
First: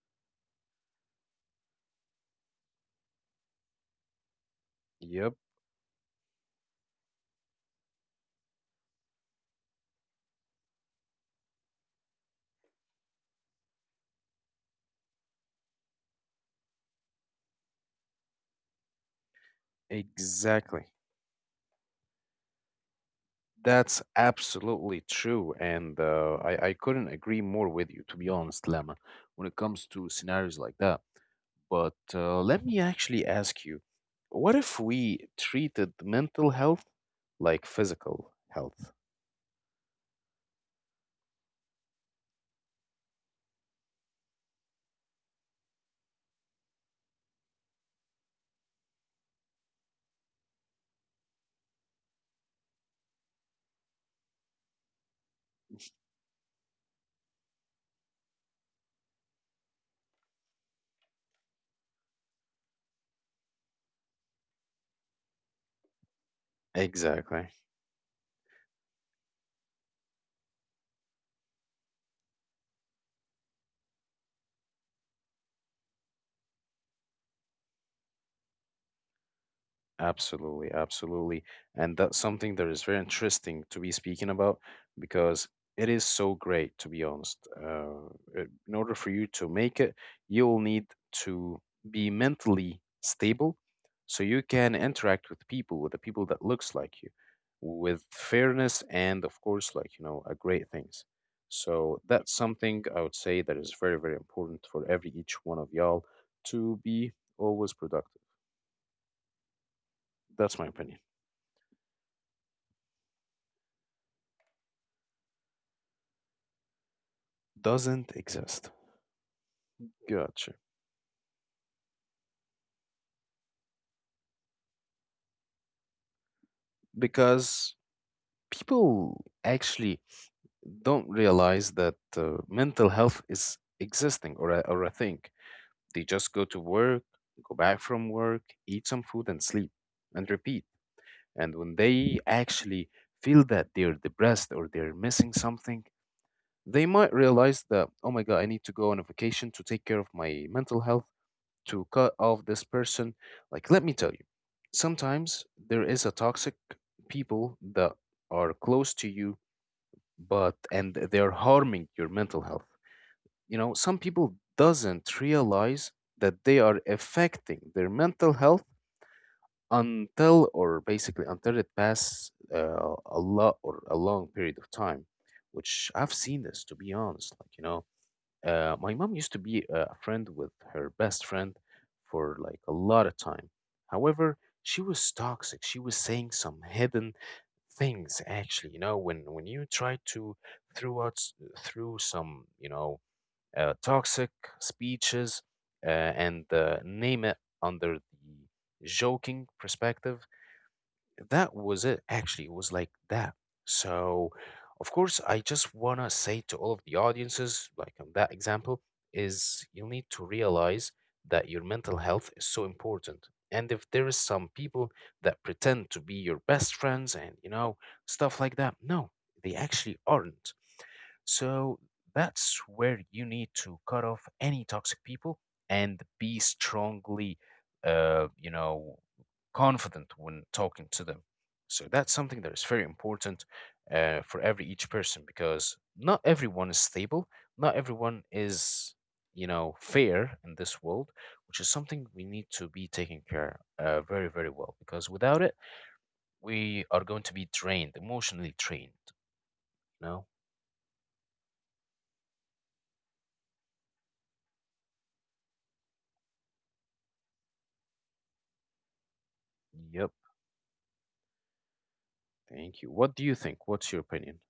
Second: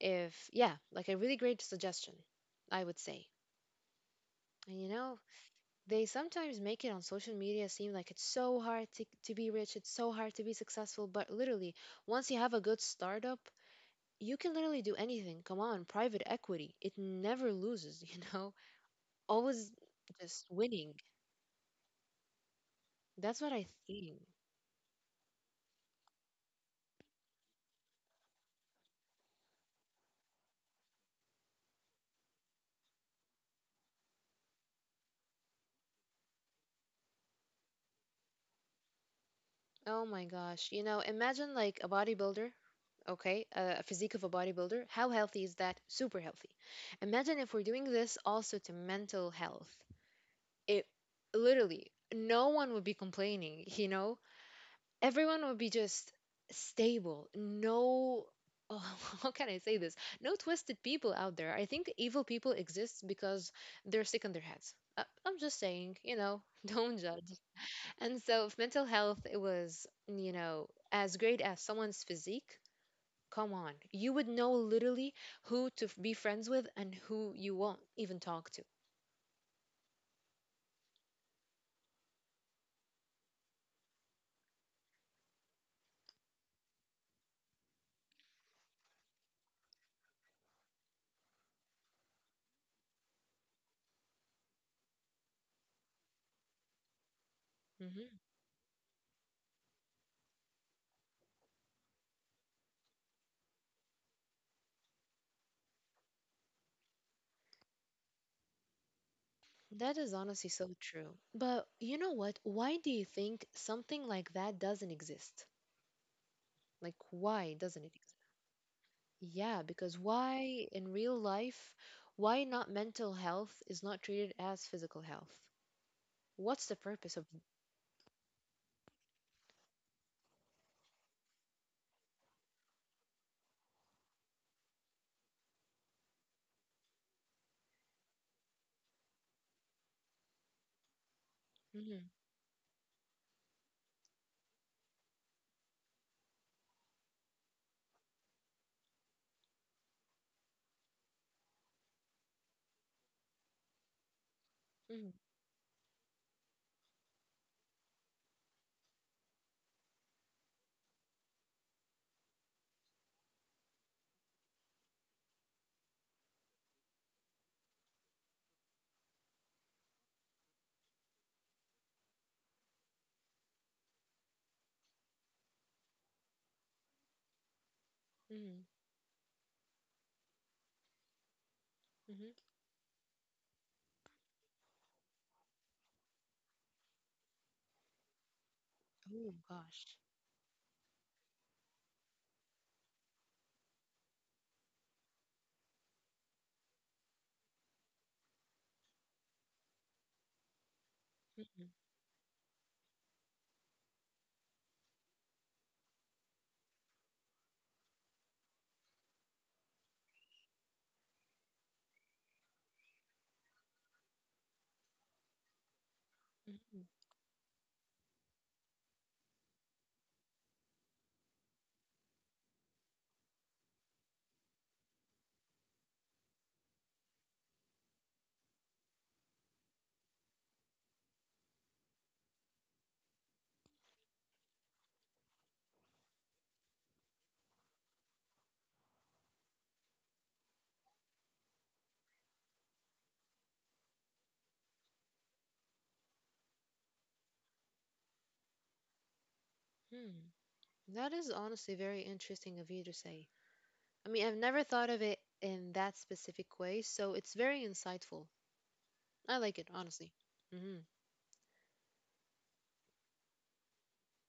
B: if, yeah, like a really great suggestion, I would say. And you know,
A: Yep.
B: they sometimes make it on social media seem like it's so hard to, to be rich, it's so hard to be successful, but literally, once you have a good startup, you can literally do anything. Come on, private equity, it never loses, you know? Always just
A: Exactly.
B: winning. That's what I
A: That's
B: think.
A: absolutely true, and uh, I, I couldn't agree more with you, to be honest, Lama, when it comes to scenarios like that. But uh, let me actually ask you, what if we treated mental health like physical health?
B: Oh my gosh. You know, imagine like a bodybuilder, okay? A, a physique of a bodybuilder. How healthy is that? Super healthy. Imagine if we're doing this also to mental health. It literally, no one would be complaining, you know? Everyone would be just stable. No, oh, how can I say this? No twisted people out there. I think evil people exist because they're sick in their heads. Uh, I'm just saying, you know, don't judge.
A: Exactly.
B: And so, if mental health it was, you know, as great as someone's physique, come on, you would know literally who to f- be friends with and who you won't even talk to.
A: Absolutely, absolutely. And that's something that is very interesting to be speaking about because it is so great, to be honest. Uh, it- in order for you to make it, you'll need to be mentally stable so you can interact with people, with the people that looks like you, with
B: Hmm.
A: fairness and, of course, like, you know, uh, great things. So that's something I would say that is very, very important for every each one of y'all to be always productive.
B: That is honestly
A: That's my
B: so
A: opinion.
B: true. But you know what? Why do you think something like that doesn't exist? Like, why doesn't it
A: Doesn't
B: exist?
A: exist.
B: Yeah, because
A: Gotcha.
B: why in real life, why not mental health is not treated as physical health? What's the purpose of?
A: Because people actually don't realize that uh, mental health is existing or a, or a thing. They just go to work, go back from work, eat some food, and sleep and repeat. And when
B: Mhm,
A: they actually feel that they're depressed or they're missing something, they might realize that, oh my God, I need to go on a vacation to take care of my mental health, to cut off this person. Like, let me tell you,
B: mhm,
A: sometimes there is a toxic people that are close to you, but and they're harming your mental health. You know, some people doesn't realize that they are affecting their mental health until, or basically until, it passes uh, a lot or a long period of time, which I've seen this, to be honest, like, you know.
B: mhm,
A: Uh, my mom used to be uh, a friend with her best friend
B: mhm.
A: for like a lot of time. However, she was toxic. She was saying some hidden things, actually, you know, when
B: Oh
A: when you try
B: gosh.
A: to throw out s- through some, you know, uh, toxic speeches uh, and uh, name it under the joking perspective, that
B: Mhm,
A: was it. Actually, it was like that. So, of course, I just want to say to all of the audiences, like on that example, is you need to realize that your mental health is so important. And if there is some people that pretend to be your best
B: mhm,
A: friends and, you know, stuff like that, no, they actually aren't. So that's where you need to cut off any toxic people and be strongly, uh, you know, confident when talking to them. So that's something that is very important uh, for every each person because not everyone is stable, not everyone is, you know, fair in this world, which is something we need to be taking care uh, very very well because without it we are going to be drained, emotionally drained. You know.
B: mhm. That is honestly very interesting of you to say. I mean, I've never thought of it in that specific way, so it's very insightful. I like it,
A: Yep.
B: honestly. Mm-hmm.
A: Thank you. What do you think? What's your opinion?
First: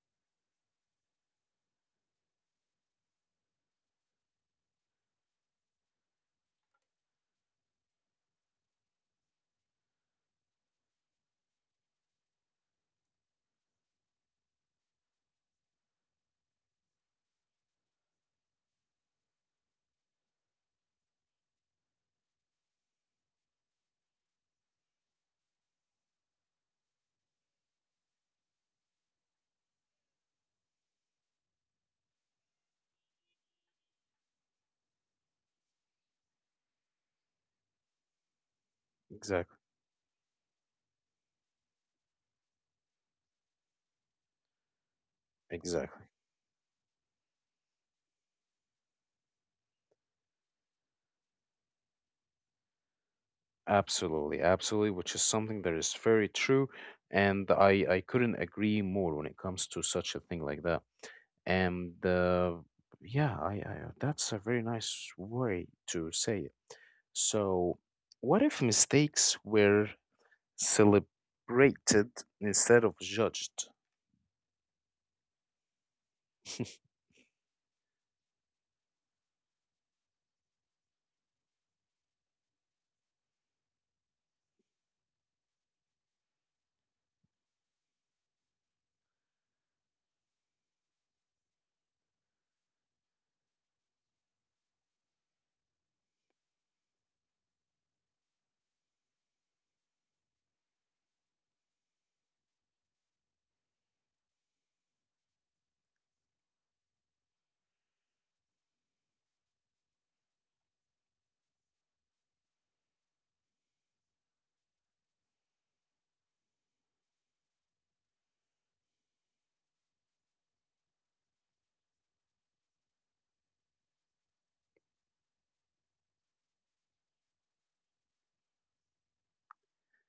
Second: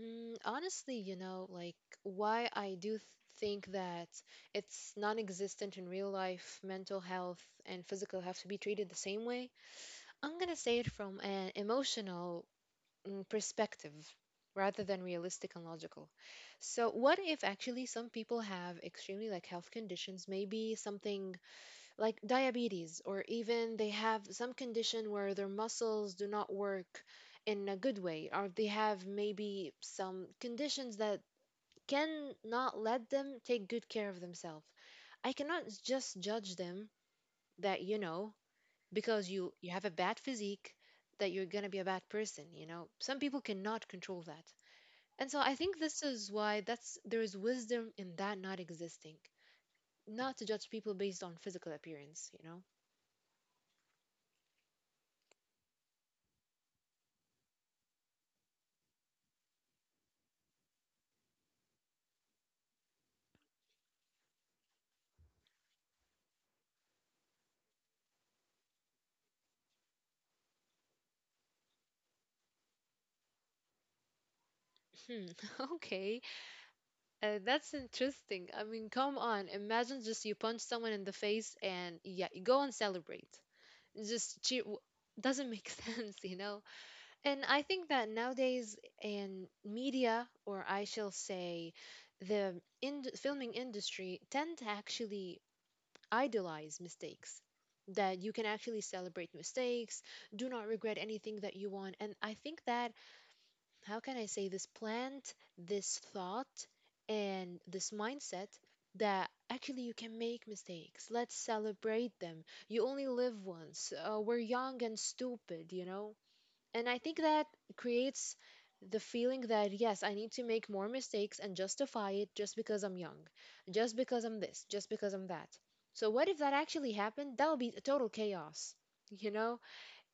B: Mm, honestly, you know, like why I do th- think that it's non-existent in real life, mental health and physical have to be treated the same way. I'm gonna say it from an emotional, mm, perspective rather than realistic and logical. So, what if actually some people have extremely like health conditions, maybe something like diabetes, or even they have some condition where their muscles do not work in a good way, or they have maybe some conditions that cannot let them take good care of themselves. I cannot just judge them that, you know, because you,
A: Exactly.
B: you have a bad physique, that you're going to be a bad person, you know. Some people cannot control that. And so I think this
A: Exactly.
B: is why that's there is wisdom in that not existing. Not to judge people based on physical appearance, you know.
A: Absolutely, absolutely, which is something that is very true, and I I couldn't agree more when it comes to such a thing like that. And uh, yeah, I, I that's a very nice way to say it. So, what if mistakes were celebrated instead of judged?
B: Hmm. Okay. Uh, that's interesting. I mean, come on. Imagine just you punch someone in the face and yeah, you go and celebrate. Just cheer. w- Doesn't make sense, you know? And I think that nowadays in media, or I shall say the in- filming industry, tend to actually idolize mistakes. That you can actually celebrate mistakes, do not regret anything that you want. And I think that how can I say this plant, this thought, and this mindset that actually you can make mistakes. Let's celebrate them. You only live once. Uh, we're young and stupid, you know? And I think that creates the feeling that, yes, I need to make more mistakes and justify it just because I'm young, just because I'm this, just because I'm that. So, what if that actually happened? That would be total chaos, you know?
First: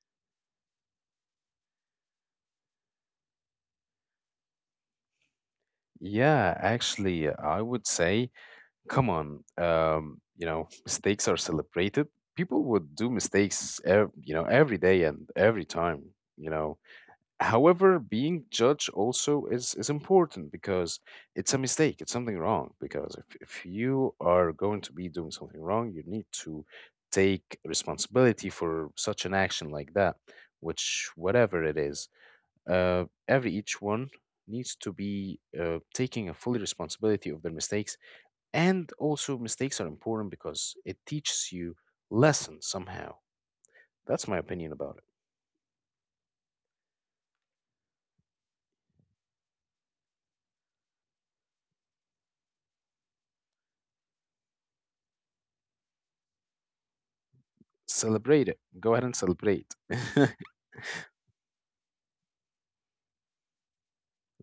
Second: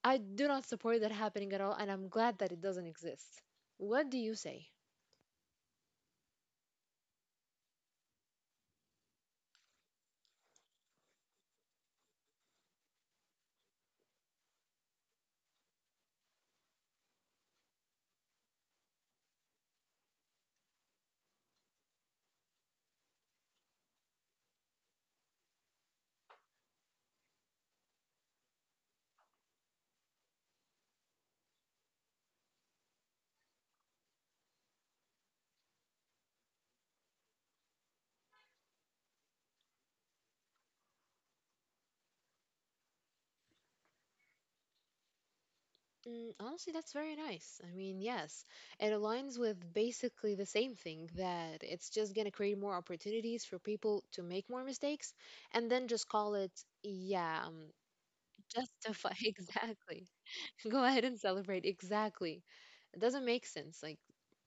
B: I do not support that happening at all, and I'm glad that it doesn't exist. What do you say?
A: Yeah, actually, I would say, come on, um, you know, mistakes are celebrated. People would do mistakes, ev you know, every day and every time, you know. However, being judged also is is important because it's a mistake, it's something wrong. Because if, if you are going to be doing something wrong, you need to take responsibility for such an action like that, which whatever it is, uh, every each one needs to be uh, taking a fully responsibility of their mistakes. And also, mistakes are important because it teaches you lessons somehow. That's my opinion about it.
B: Mm, honestly, that's very nice. I mean, yes, it aligns with basically the same thing that it's just going to create more opportunities for people to make more mistakes and then just call it, yeah, um,
A: Celebrate it. Go ahead
B: justify.
A: and celebrate.
B: Exactly. Go ahead and celebrate. Exactly. It doesn't make sense. Like,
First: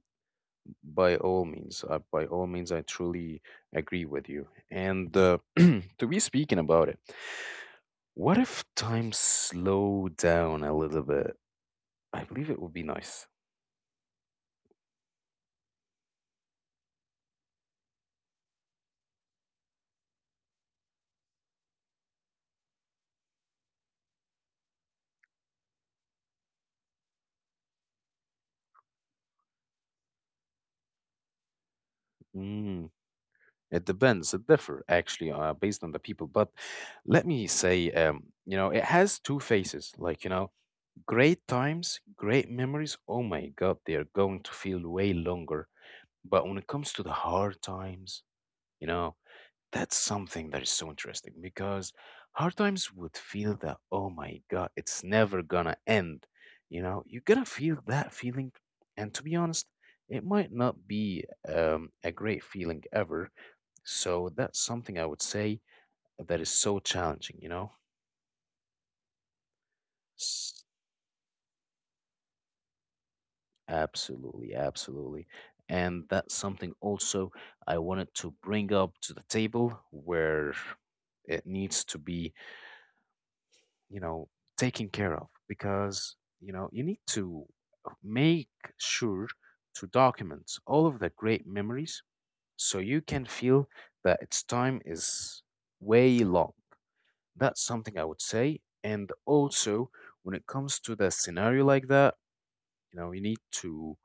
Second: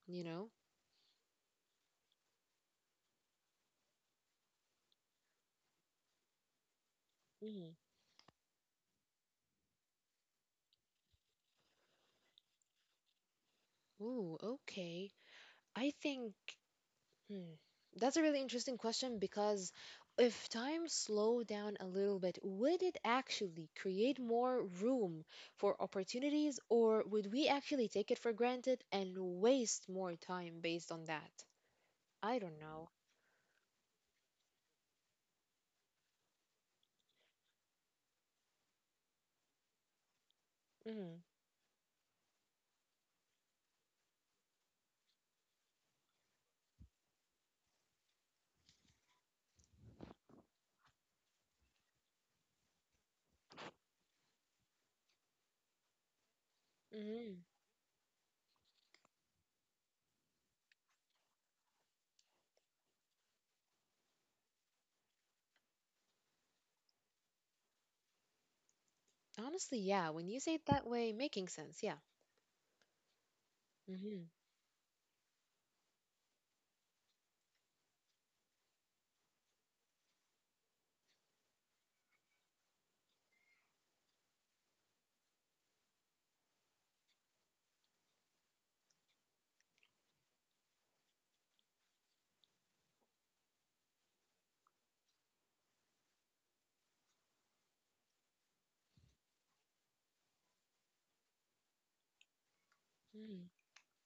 B: you know?
A: By all means, uh, by all means, I truly agree with you. And uh, to be speaking about it,
B: Mm.
A: what if time slowed down a little bit? I believe it would be nice.
B: Ooh, okay. I think. Hmm. That's a really interesting question because if time slowed down a little bit, would it actually create more room for opportunities, or would we actually take it for granted and waste more time based on that? I don't
A: Mm,
B: know.
A: it depends. It differ actually uh, based on the people. But let me say, um, you know, it has two faces. Like, you know,
B: Mm-hmm.
A: great times, great memories. Oh my God, they are going to feel way longer. But when it comes to the hard times, you know, that's something that is so interesting because hard times would feel that, oh my God, it's never gonna end. You know,
B: Mm-hmm.
A: you're gonna feel that feeling. And to be honest, it might not be um, a great feeling ever. So that's something I would say that is so challenging, you know?
B: Honestly, yeah, when you say it
A: S-
B: that way, making sense, yeah. Mm-hmm.
A: Absolutely, absolutely. And that's something also I wanted to bring up to the table where it needs to be, you know, taken care of because, you know, you need to make sure to document all of the great memories so you can feel that its time is way long. That's something I would say. And also, when it comes to the scenario like that, you know, you need
B: Mm-hmm.
A: to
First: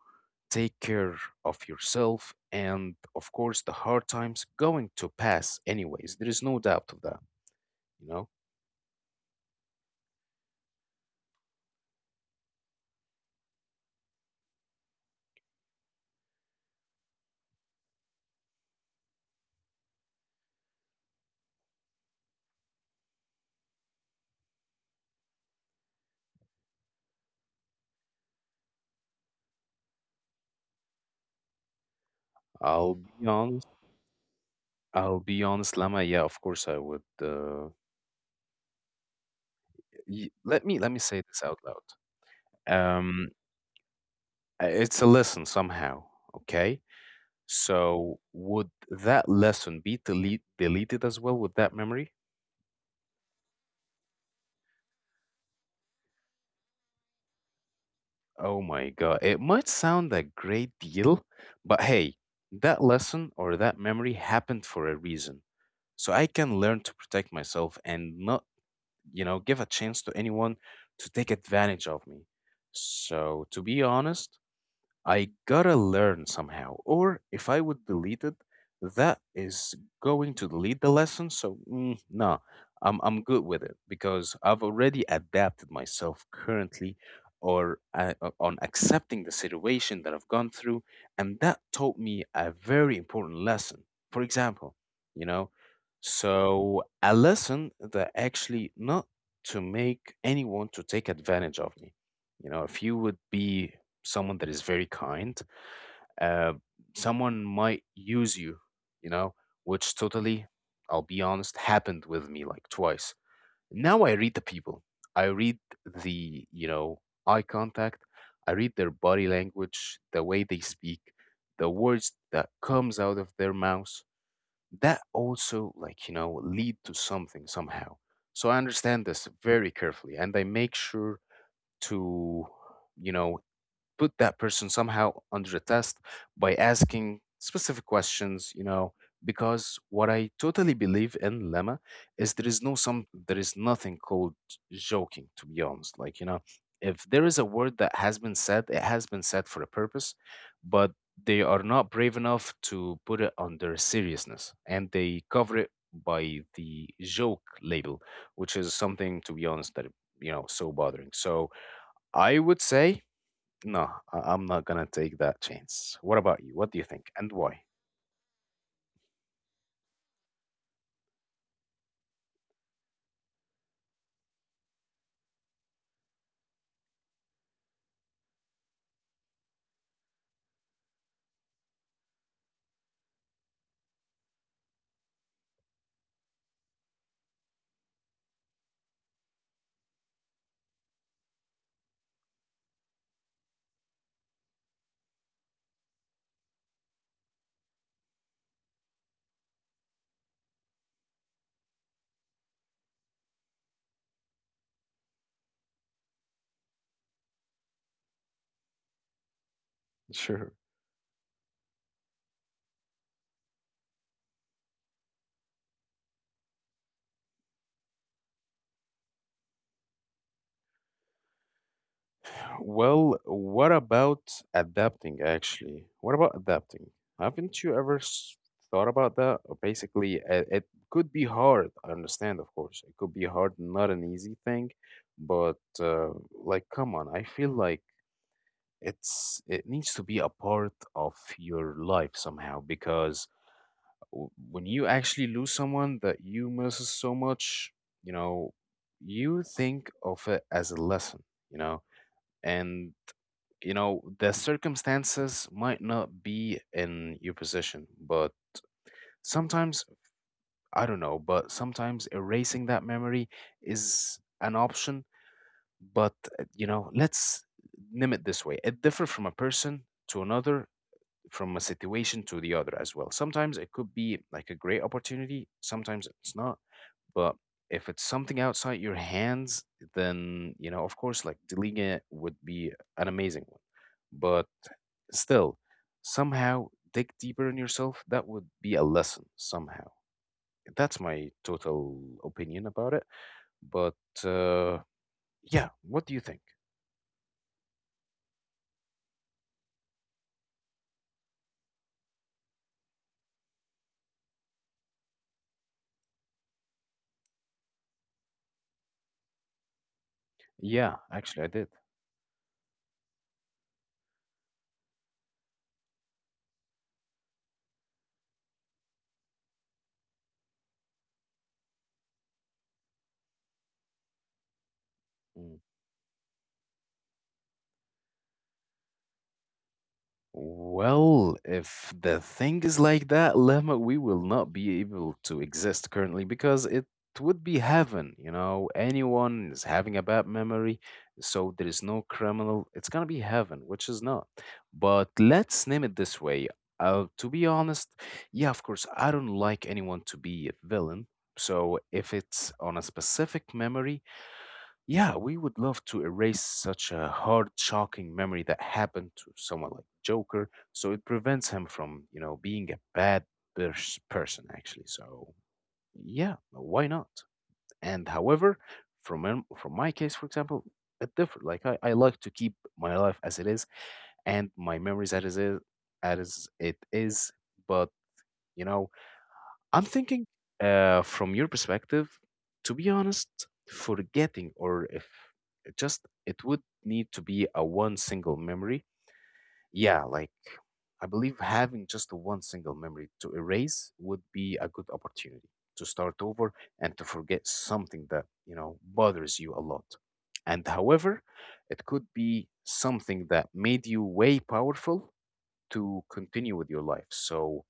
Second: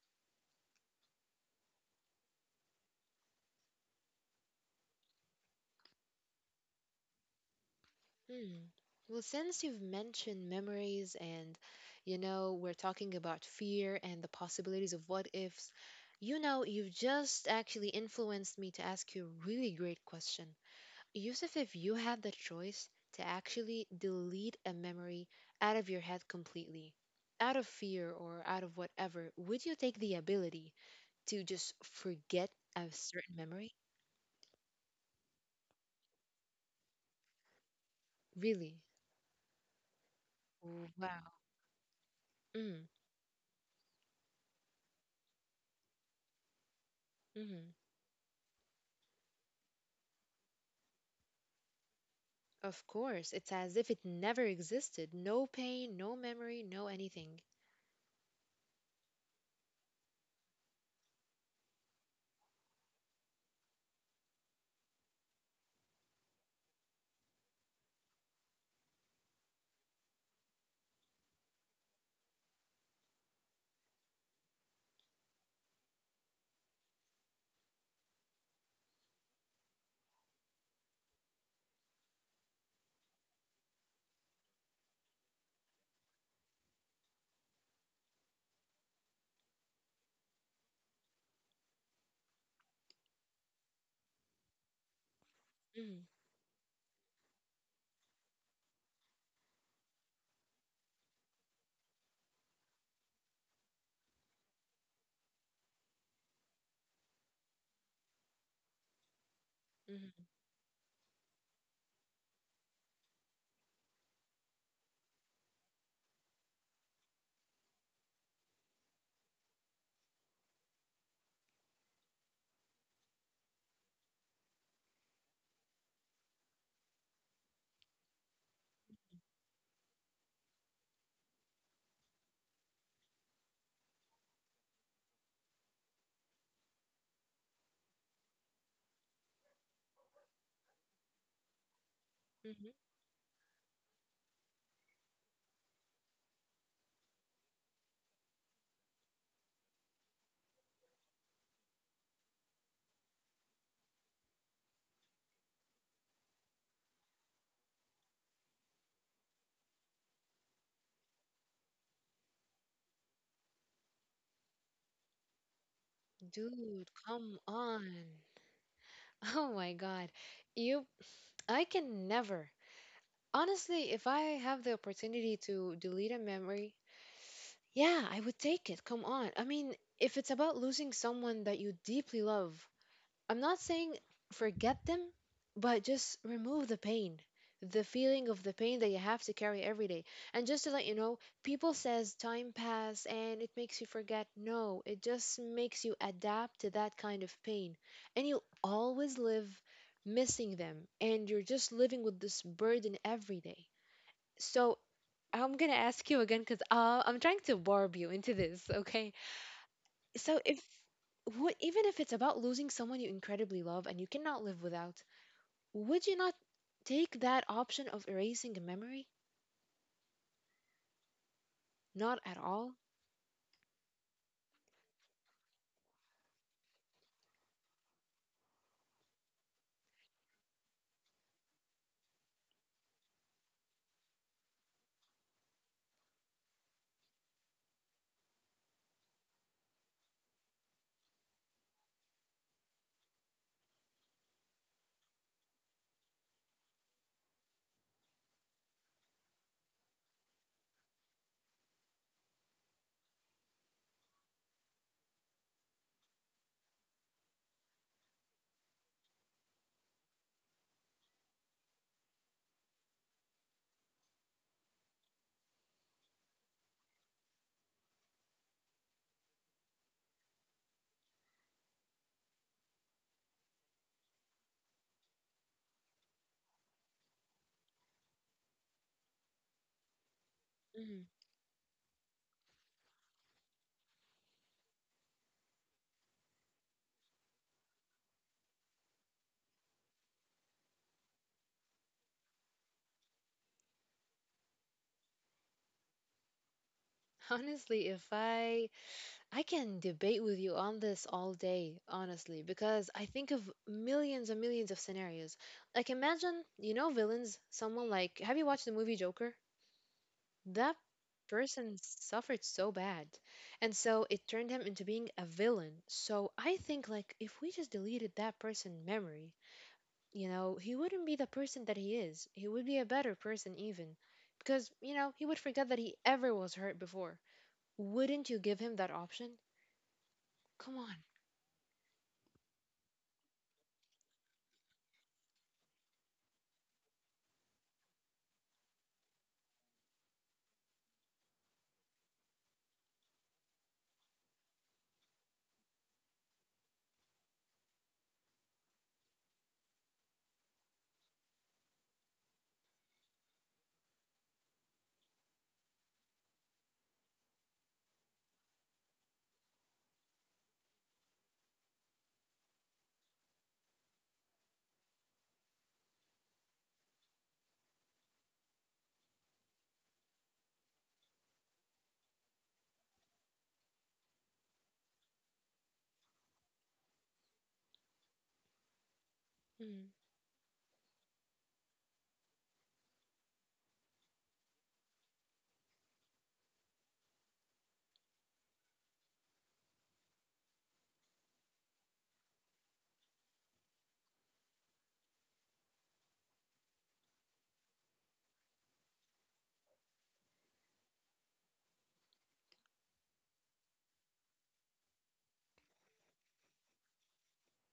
A: take care of yourself, and of course the hard times going to pass anyways. There is no doubt of that, you know?
B: Hmm. Well, since you've mentioned memories and, you know, we're talking about fear and the possibilities of what ifs, you know, you've just actually influenced me to ask you a really great question. Yusuf, if you had the choice to actually delete a memory out of your head completely, out of fear or out of whatever, would you take the ability to just forget a
A: I'll be
B: certain memory?
A: honest. I'll be honest, Lama. Yeah, of course I would. Uh,
B: Really?
A: y- let me let me say
B: Wow.
A: this out loud.
B: Mm,
A: Um, uh, it's a lesson somehow. Okay.
B: mhm.
A: So would that lesson be delete deleted as well with that memory?
B: Of course, it's as if it never existed. No pain, no memory, no anything.
A: Oh my God. It might sound a great deal, but hey, that lesson or that memory happened for a reason. So I can learn to protect myself and not, you know, give a chance to anyone to take advantage of me. So to be honest, I gotta learn somehow. Or if I would delete it, that is going to delete the lesson. So mm, no, I'm I'm good with it because I've already adapted myself currently, or uh, uh, on accepting the situation that I've gone through, and that taught me a very important lesson. For example, you know,
B: Mm,
A: so a lesson that actually not to make anyone to take advantage of me. You know, if you would be someone that is very kind, uh, someone might use you, you know, which
B: mhm,
A: totally, I'll be honest, happened with me like twice. Now I read the people. I read the, you know, eye contact. I read their body language, the way they speak, the words that comes out of their mouths. That also, like, you know, lead to something somehow. So I understand this very carefully and I make sure to, you know, put that person somehow under the test by asking specific questions, you know, because what I totally believe in, Lemma, is there is
B: mhm.
A: no some there is nothing called joking, to be honest. Like, you know, if there is a word that has been said, it has been said for a purpose, but they are not brave enough to put it under seriousness and they cover it by the joke label, which is something, to be honest, that, you know, so bothering. So I would say no, I- I'm not gonna take that chance. What about you? What do you
B: Dude,
A: think and
B: come
A: why?
B: on. Oh my God. You, I can never. Honestly, if I have the opportunity to delete a memory, yeah, I would take it. Come on. I mean, if it's about losing someone that you deeply love, I'm not saying forget them, but just remove the pain, the feeling of the pain that you have to carry every day. And just to let you know, people says time pass and it makes you forget. No, it just makes you adapt to that kind of pain. And you always live missing them and you're just living with this burden every day. So I'm gonna ask you again because uh, I'm trying to barb you into this, okay? So
A: Sure.
B: if wh- even if it's about losing someone you incredibly love and you cannot live without, would you not take that option of erasing a memory? Not at all.
A: Well, what about adapting actually? What about adapting? Haven't you ever s- thought about that? Or basically, it, it could be hard. I understand, of course. It could be hard, not an easy thing, but uh, like, come on, I feel like it's it needs to be a part of your life somehow because w- when you actually lose someone that you misses so much, you know, you think of it as a lesson, you know, and you know the circumstances might not be in your position, but sometimes, I don't know, but sometimes erasing that memory is an option. But uh, you know, let's name it this way: it differs from a person to another, from a situation to the other as well. Sometimes it could be like a great opportunity, sometimes it's not. But if it's something outside your hands, then, you know,
B: Mm.
A: of course, like deleting it would be an amazing one. But still, somehow dig deeper in yourself. That would be a lesson somehow. That's my total opinion about it. But uh, yeah, what do you think?
B: Honestly, if I I can debate with you on this all day, honestly, because I think of millions and millions of scenarios. Like imagine, you know, villains, someone like, have you watched the movie Joker? That
A: Yeah, actually, I did.
B: person suffered so bad, and so it turned him into being a villain. So I think, like, if we just deleted that person memory, you know, he wouldn't be the person that he is. He would be a better person even, because you know he would forget
A: Mm.
B: that he ever was hurt before. Wouldn't you give him that option? Come on.
A: Well, if the thing is like that, Lama, we will not be able to exist currently because it would be heaven. You know, anyone is having a bad memory, so there is no criminal. It's gonna be heaven, which is not. But let's name it this way. Uh, to be honest, yeah, of course, I don't like anyone to be a villain. So if it's on a specific memory, yeah, we would love to erase such a hard, shocking memory that happened to someone like Joker, so it prevents him from, you know, being a bad pers- person, actually. So, yeah, why not? And however, from um, from my case, for example, it different. Like I, I like to keep my life as it is and my memories as it is, as it is. But you know,
B: Mm.
A: I'm thinking, uh, from your perspective, to be honest, forgetting or if it just it would need to be a one single memory. Yeah, like I believe having just one single memory to erase would be a good opportunity to start over and to forget something that, you know, bothers you a lot. And however, it could be something that made you way powerful to continue with your life. So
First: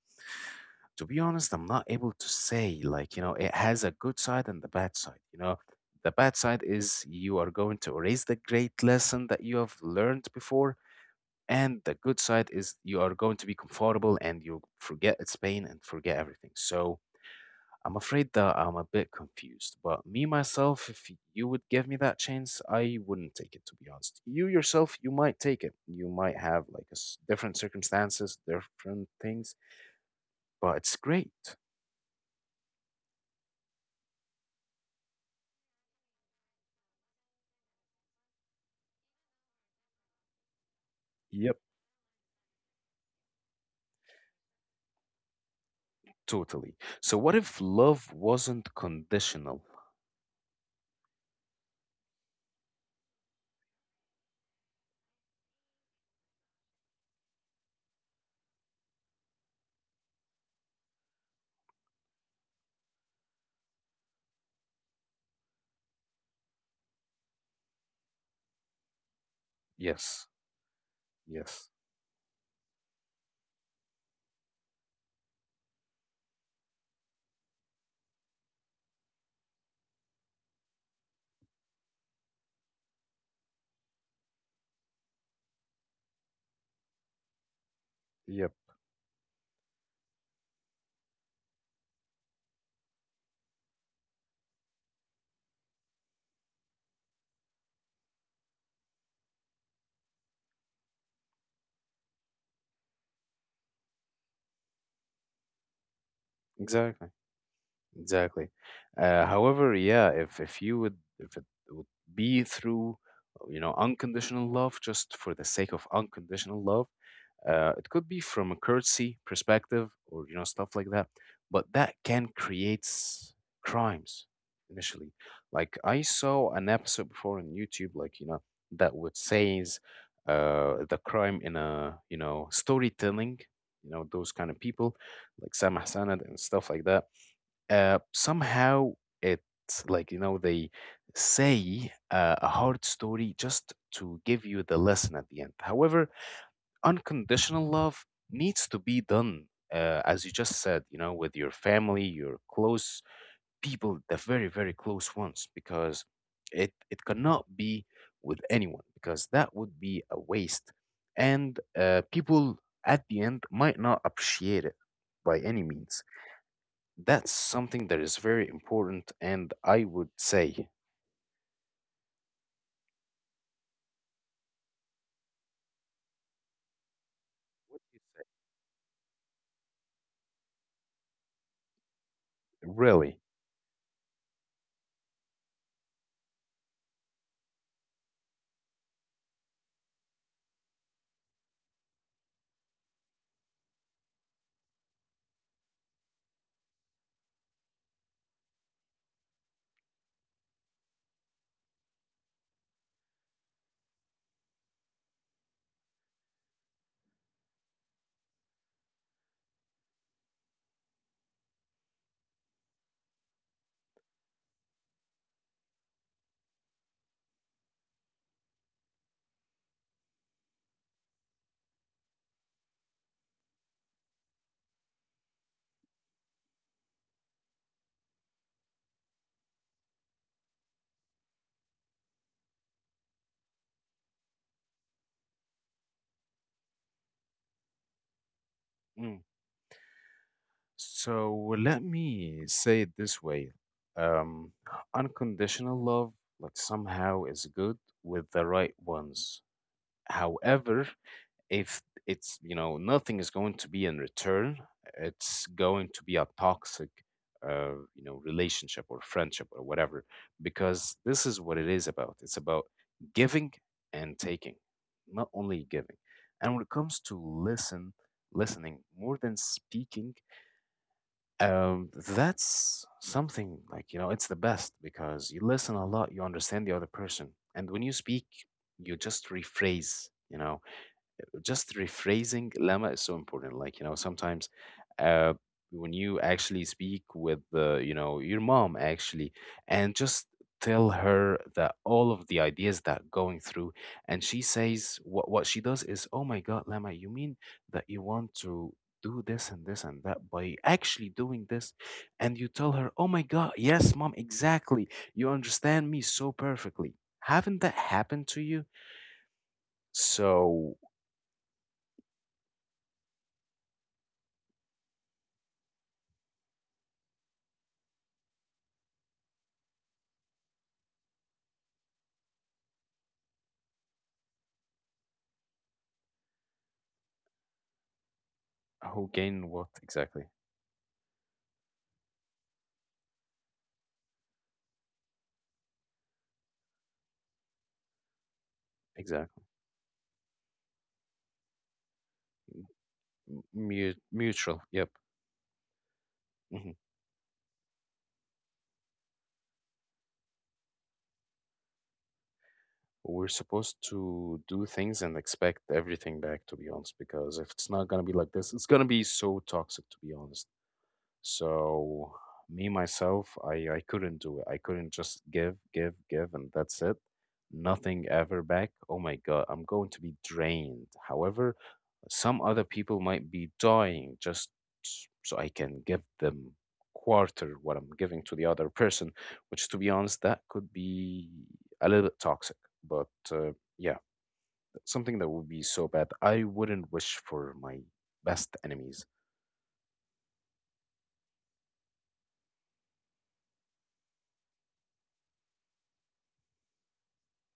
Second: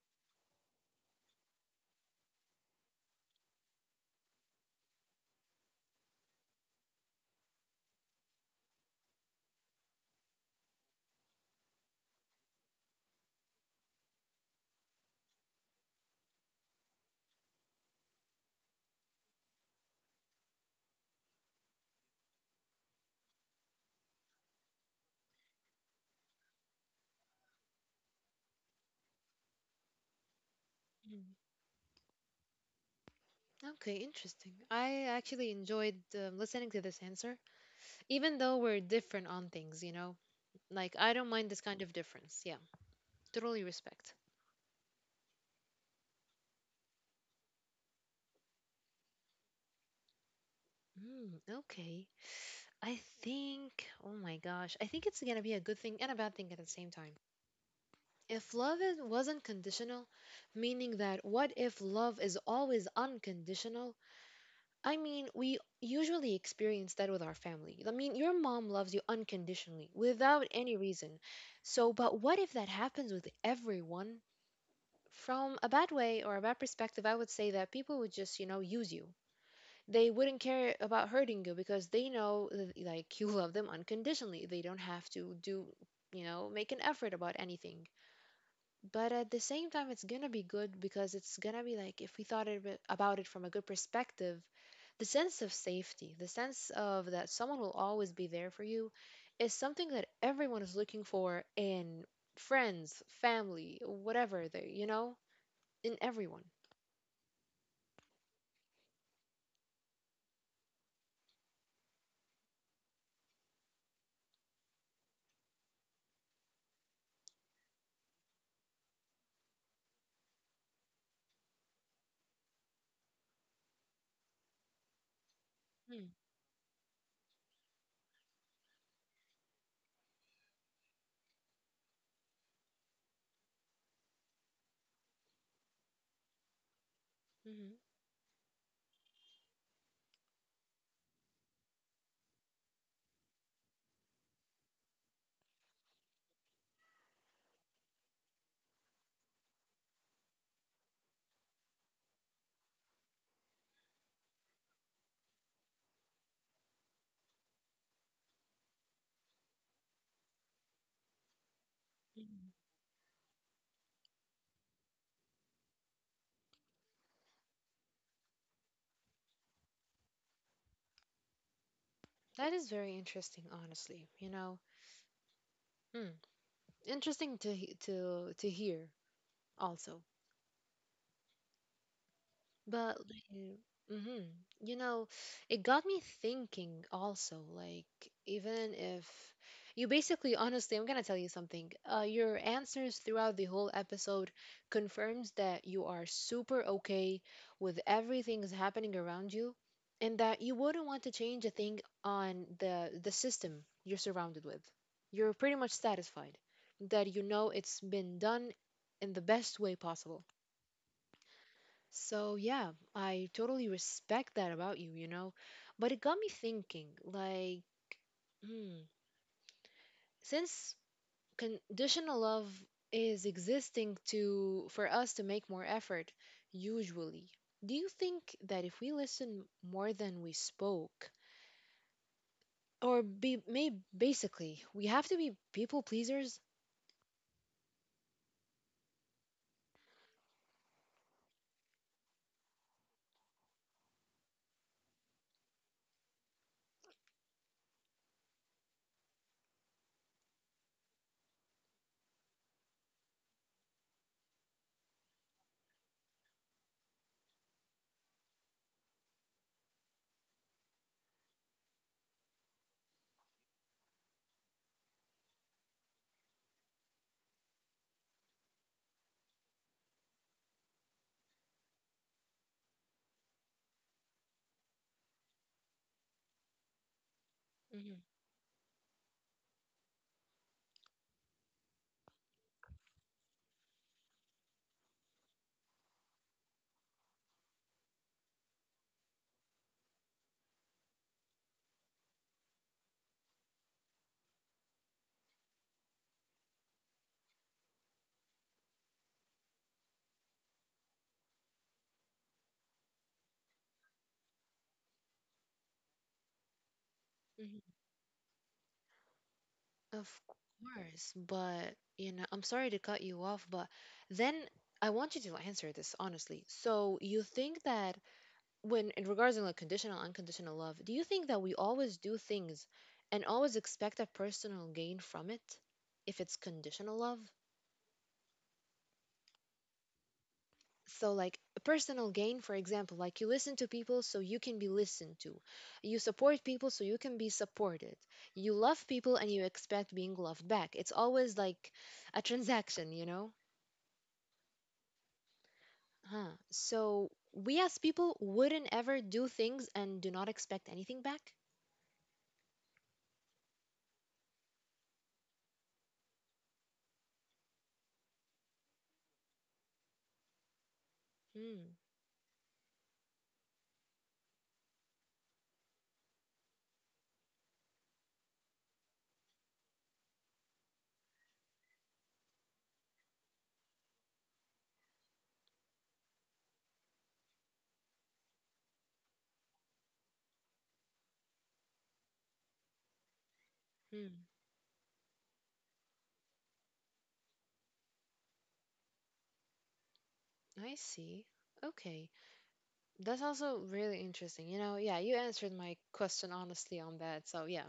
A: to be honest, I'm not able to say, like, you know, it has a good side and the bad side. You know, the bad side is you are going to erase the great lesson that you have learned before. And the good side is you are going to be comfortable and you'll forget its pain and forget everything. So I'm afraid that I'm a bit confused. But me, myself, if you would give me that chance, I wouldn't take it, to be honest. You yourself, you might take it. You might have like a s- different circumstances, different things, but it's
B: Mm.
A: great.
B: Okay, interesting. I actually enjoyed um, listening to this answer, even though we're different on things you know like I don't mind this kind of difference, yeah. Totally respect.
A: Totally. So what if love wasn't conditional?
B: Mm, okay. I think, oh my gosh, I think it's going to be a good thing and a bad thing at the same time. If love is, wasn't conditional, meaning that what if love is always unconditional? I mean, we usually experience that with our family. I mean, your mom loves you unconditionally
A: Yes.
B: without any reason.
A: Yes.
B: So, but what if that happens with everyone? From a bad way or a bad perspective, I would say that people would just, you know, use you. They wouldn't care about hurting you because they know that, like, you love them unconditionally. They don't have to do you know make an effort about anything.
A: Yep.
B: But at the same time, it's gonna be good, because it's gonna be like, if we thought of it- about it from a good perspective, the sense of safety, the sense of that someone will always be there for you is something that everyone is looking for in friends, family, whatever they you know in everyone.
A: Exactly. Exactly. Uh, however, yeah, if if you would if it would be through you know unconditional love just for the sake of unconditional love, Uh, it could be from a courtesy perspective or you know stuff like that, but that can create s- crimes initially. Like I
B: Mm-hmm.
A: saw an episode before on YouTube, like you know that would says uh, the crime in a you know storytelling, you know those kind of people like Sam Hassanad and stuff like that. Uh, somehow it's like you know they say uh, a hard story just to give you the lesson at the end. However, unconditional love needs to be done, uh, as you just said, you know, with your family, your close people, the very, very close ones, because it, it cannot be with anyone, because that would be a waste. And uh, people at the end might not appreciate it by any means. That's something that is very important, and I would say,
B: That is very interesting honestly you know Hmm. Interesting to he- to to hear also. But
A: really.
B: mm-hmm, you know, it got me thinking also, like, even if you basically honestly, I'm gonna tell you something. Uh, your answers throughout the whole episode confirms that you are super okay with everything that's happening around you, and that you wouldn't want to change a thing on the the system you're surrounded with. You're pretty much satisfied that you know it's been done in the best way possible. So, yeah, I totally respect that about you, you know. But it got me thinking, like, hmm, since conditional love is existing to, for us to make more effort, usually, do you think that if we listen more than we spoke, or be may basically we have to be people pleasers?
A: Mm. So let me say it this way. Um, unconditional love, like somehow is good with the right ones. However, if it's, you know, nothing is going to be in return, it's going to be a toxic, uh, you know, relationship or friendship or whatever, because this is what it is about. It's about giving and taking, not only giving. And when it comes to listen, listening more than speaking, um, that's something like, you know, it's the best because you listen a lot, you understand the other person. And when you
B: Hmm.
A: speak, you just rephrase, you know, just rephrasing, Lama, is so important, like you know sometimes uh when you actually speak with uh, you know your mom actually and just tell her that all of the ideas that going through and she says what what she does is oh my god Lama, you mean that you want to do this and this and that by actually doing this and you tell her oh my god yes mom exactly you understand me so perfectly, haven't that happened to you
B: Of
A: so?
B: course, but you know, I'm sorry to cut you off, but then I want you to answer this honestly. So you think that when, in regards to like conditional, unconditional love, do you think that we always do things and always expect a personal gain from it, if it's conditional love?
A: Who gain what exactly?
B: So, like, a personal gain, for example, like you listen to people so you can be listened to. You support people so you can be supported. You love people and
A: Exactly.
B: you expect being loved back. It's always like a transaction, you know?
A: M- mu- mutual. Yep.
B: Huh.
A: Hmm.
B: So we as people wouldn't ever do things and do not expect anything back?
A: We're supposed to do things and expect everything back, to be honest, because if it's not gonna be like this, it's gonna be so toxic, to be honest.
B: Hmm.
A: So me myself, I I couldn't do it. I couldn't just give, give, give, and that's it. Nothing ever back. Oh my God, I'm going to be drained. However, some other people might be dying just so I can give them quarter what I'm giving to the other person, which to be honest, that could be a little bit toxic. But uh, yeah,
B: Hmm.
A: something that would be so bad. I wouldn't wish for my best enemies.
B: I see. Okay. That's also really interesting. You know, yeah, you answered my question honestly on that. So yeah.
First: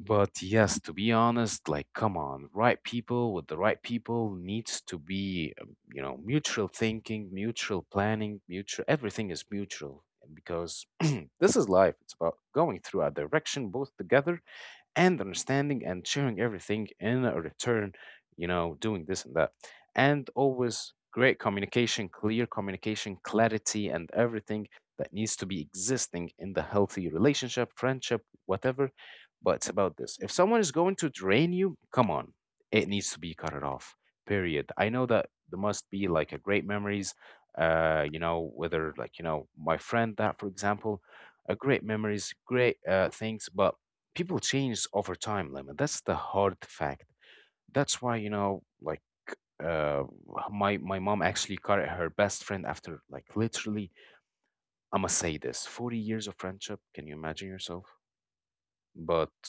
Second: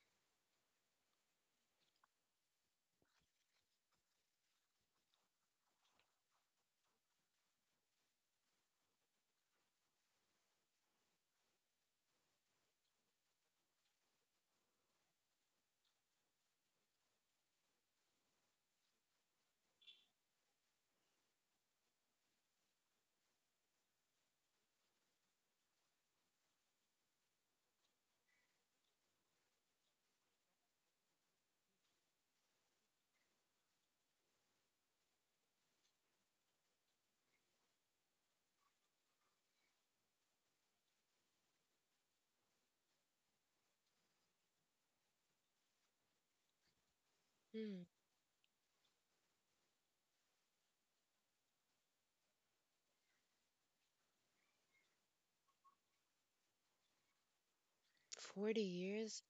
A: But yes, to be honest, like, come on, right people with the right people needs to be, um, you know, mutual thinking, mutual planning, mutual, everything is mutual because this is life. It's about going through a direction both together and understanding and sharing everything in a return, you know, doing this and that. And always great communication, clear communication, clarity, and everything that needs to be existing in the healthy relationship, friendship, whatever. But it's about this. If someone is going to drain you, come on, it needs to be cut it off. Period. I know that there must be like a great memories, uh, you know, whether like, you know, my friend that, for example, a great memories, great uh, things, but people change over time, Lemon. That's the hard fact.
B: Hmm.
A: That's why, you know, like uh, my my mom actually got her best friend after like literally, I'ma say this, forty years of friendship. Can you imagine yourself?
B: forty
A: But
B: years?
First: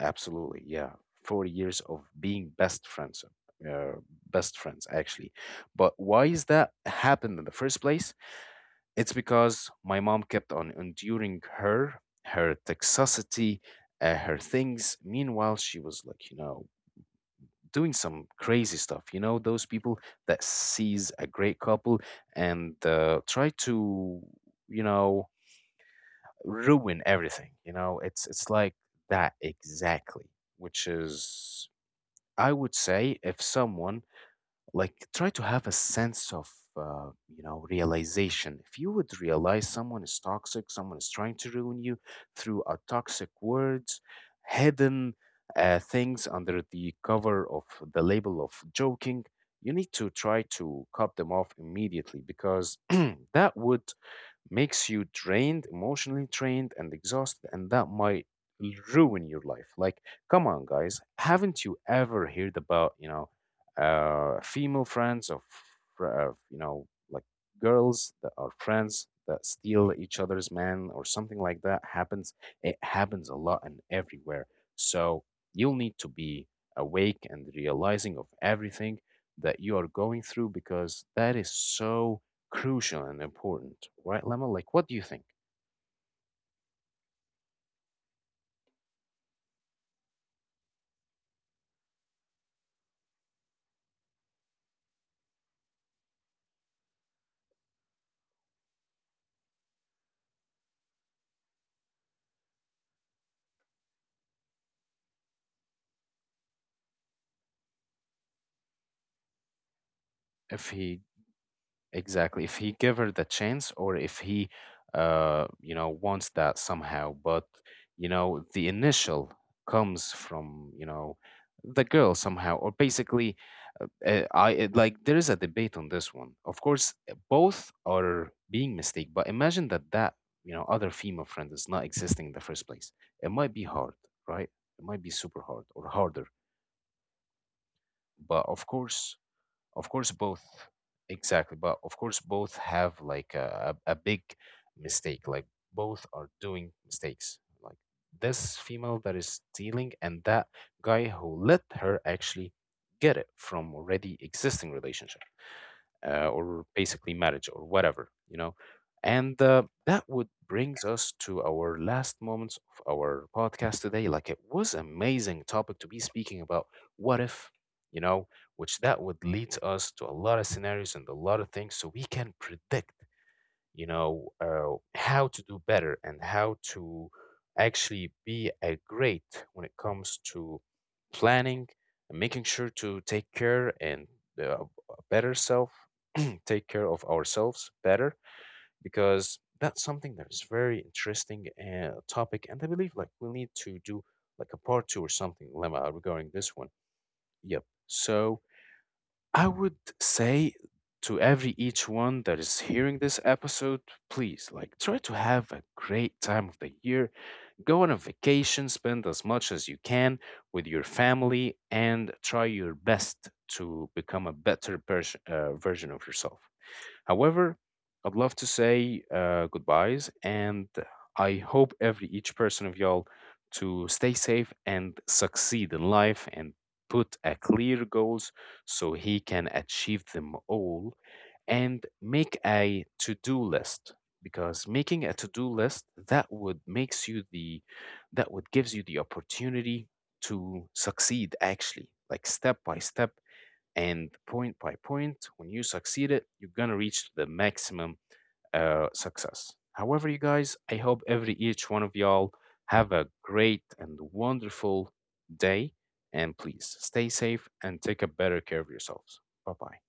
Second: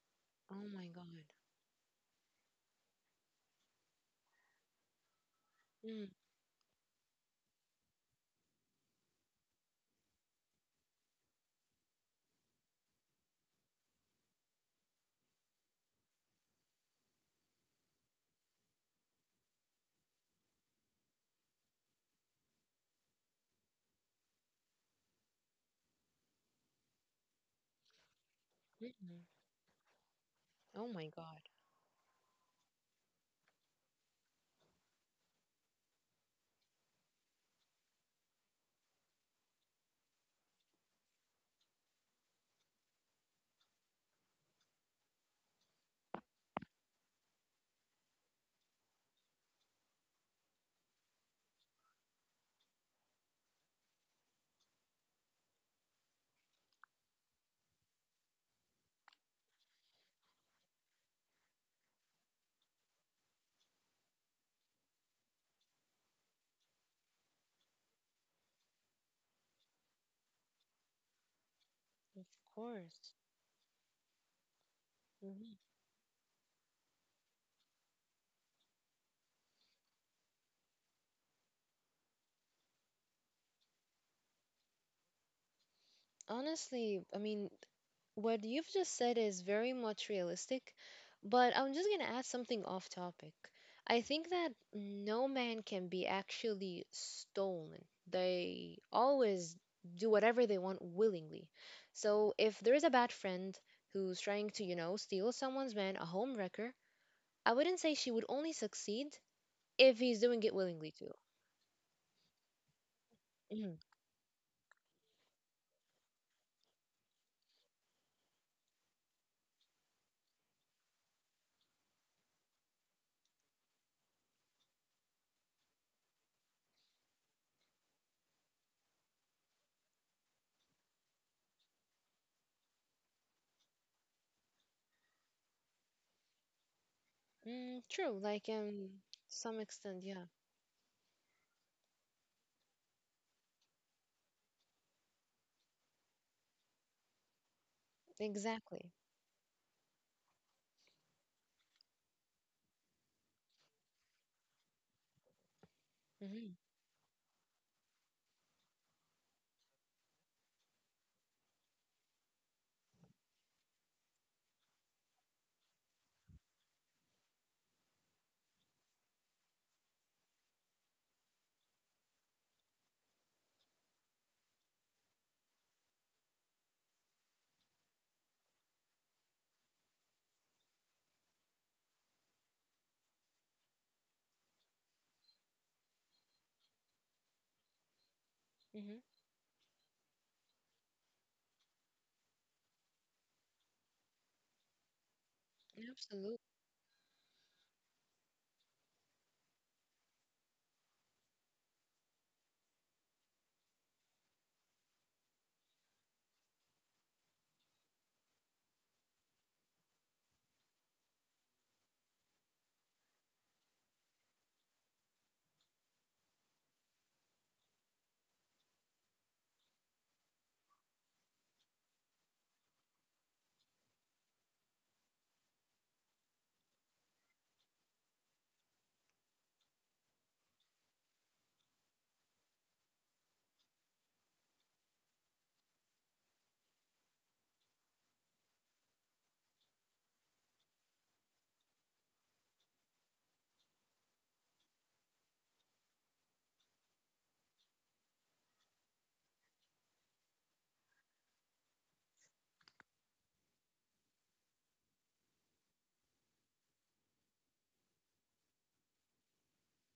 A: absolutely,
B: Oh my
A: yeah,
B: God.
A: forty years of being best friends, uh, best friends actually. But why is that happened in the first place? It's because my mom kept on enduring her, her toxicity, uh, her things. Meanwhile, she was like, you know, doing some crazy stuff. You know, those people that sees a great couple and uh, try to, you know, ruin everything. You know, it's it's like
B: Mm-hmm.
A: that exactly, which
B: Oh my God.
A: is, I would say if someone like try to have a sense of uh, you know realization, if you would realize someone is toxic, someone is trying to ruin you through a toxic words, hidden uh, things under the cover of the label of joking, you need to try to cut them off immediately because that would makes you drained, emotionally drained, and exhausted, and that might ruin your life. Like, come on, guys, haven't you ever heard about you know, uh, female friends of uh, you know, like girls that are friends that steal each other's man or something like that
B: Of
A: happens? It
B: course.
A: happens a lot and everywhere. So
B: Mm-hmm.
A: you'll need to be awake and realizing of everything that you are going through because that is so crucial and important, right, Lemma? Like, what do you think?
B: Honestly, I mean, what you've just said is very much realistic, but I'm just going to add something off topic. I think that no man can be actually stolen. They always do whatever they want willingly. So if there is a bad friend who's trying to, you know, steal someone's man, a home wrecker, I wouldn't say she would only succeed if he's doing it
A: If
B: willingly
A: he,
B: too.
A: exactly, if he give her the
B: Mhm.
A: chance, or if he, uh, you know, wants that somehow, but you know, the initial comes from you know the girl somehow, or basically, uh, uh, I it, like there is a debate on this one. Of course, uh, both are being mistake, but imagine that that you know other female friend is not existing in the first place. It might be hard, right? It might be super hard or harder
B: Mm, true, like,
A: but of
B: um,
A: course.
B: some
A: Of
B: extent,
A: course,
B: yeah,
A: both. Exactly. But of course, both have like a, a, a big mistake. Like both are doing mistakes. Like this
B: exactly.
A: female that is stealing and that guy who let her actually get it from already existing relationship, uh,
B: Hmm.
A: or basically marriage or whatever, you know. And uh, that would brings us to our last moments of our podcast today. Like it was amazing topic to be speaking about. What if, you know, which that would lead us to a lot of scenarios and a lot of things, so we can predict you know, uh, how to do better and how to actually be a great when it comes to planning and making sure to take care and uh, a better self, take care of ourselves better
B: Hmm.
A: because that's something that is very interesting uh, topic and I believe like we need to do like a part two or something, Lemma, regarding
B: Absolutely.
A: this one. Yep. So I would say to every each one that is hearing this episode, please like try to have a great time of the year. Go on a vacation, spend as much as you can with your family, and try your best to become a better pers- uh, version of yourself. However, I'd love to say uh, goodbyes, and I hope every each person of y'all to stay safe and succeed in life and put a clear goals so he can achieve them all and make a to-do list because making a to-do list, that would makes you the that would gives you the opportunity to succeed actually like step by step and point by point, when you succeed it you're gonna reach the maximum uh, success. However, you guys, I hope every each one of y'all have a great and wonderful day and please stay safe and take a better care of yourselves. Bye bye.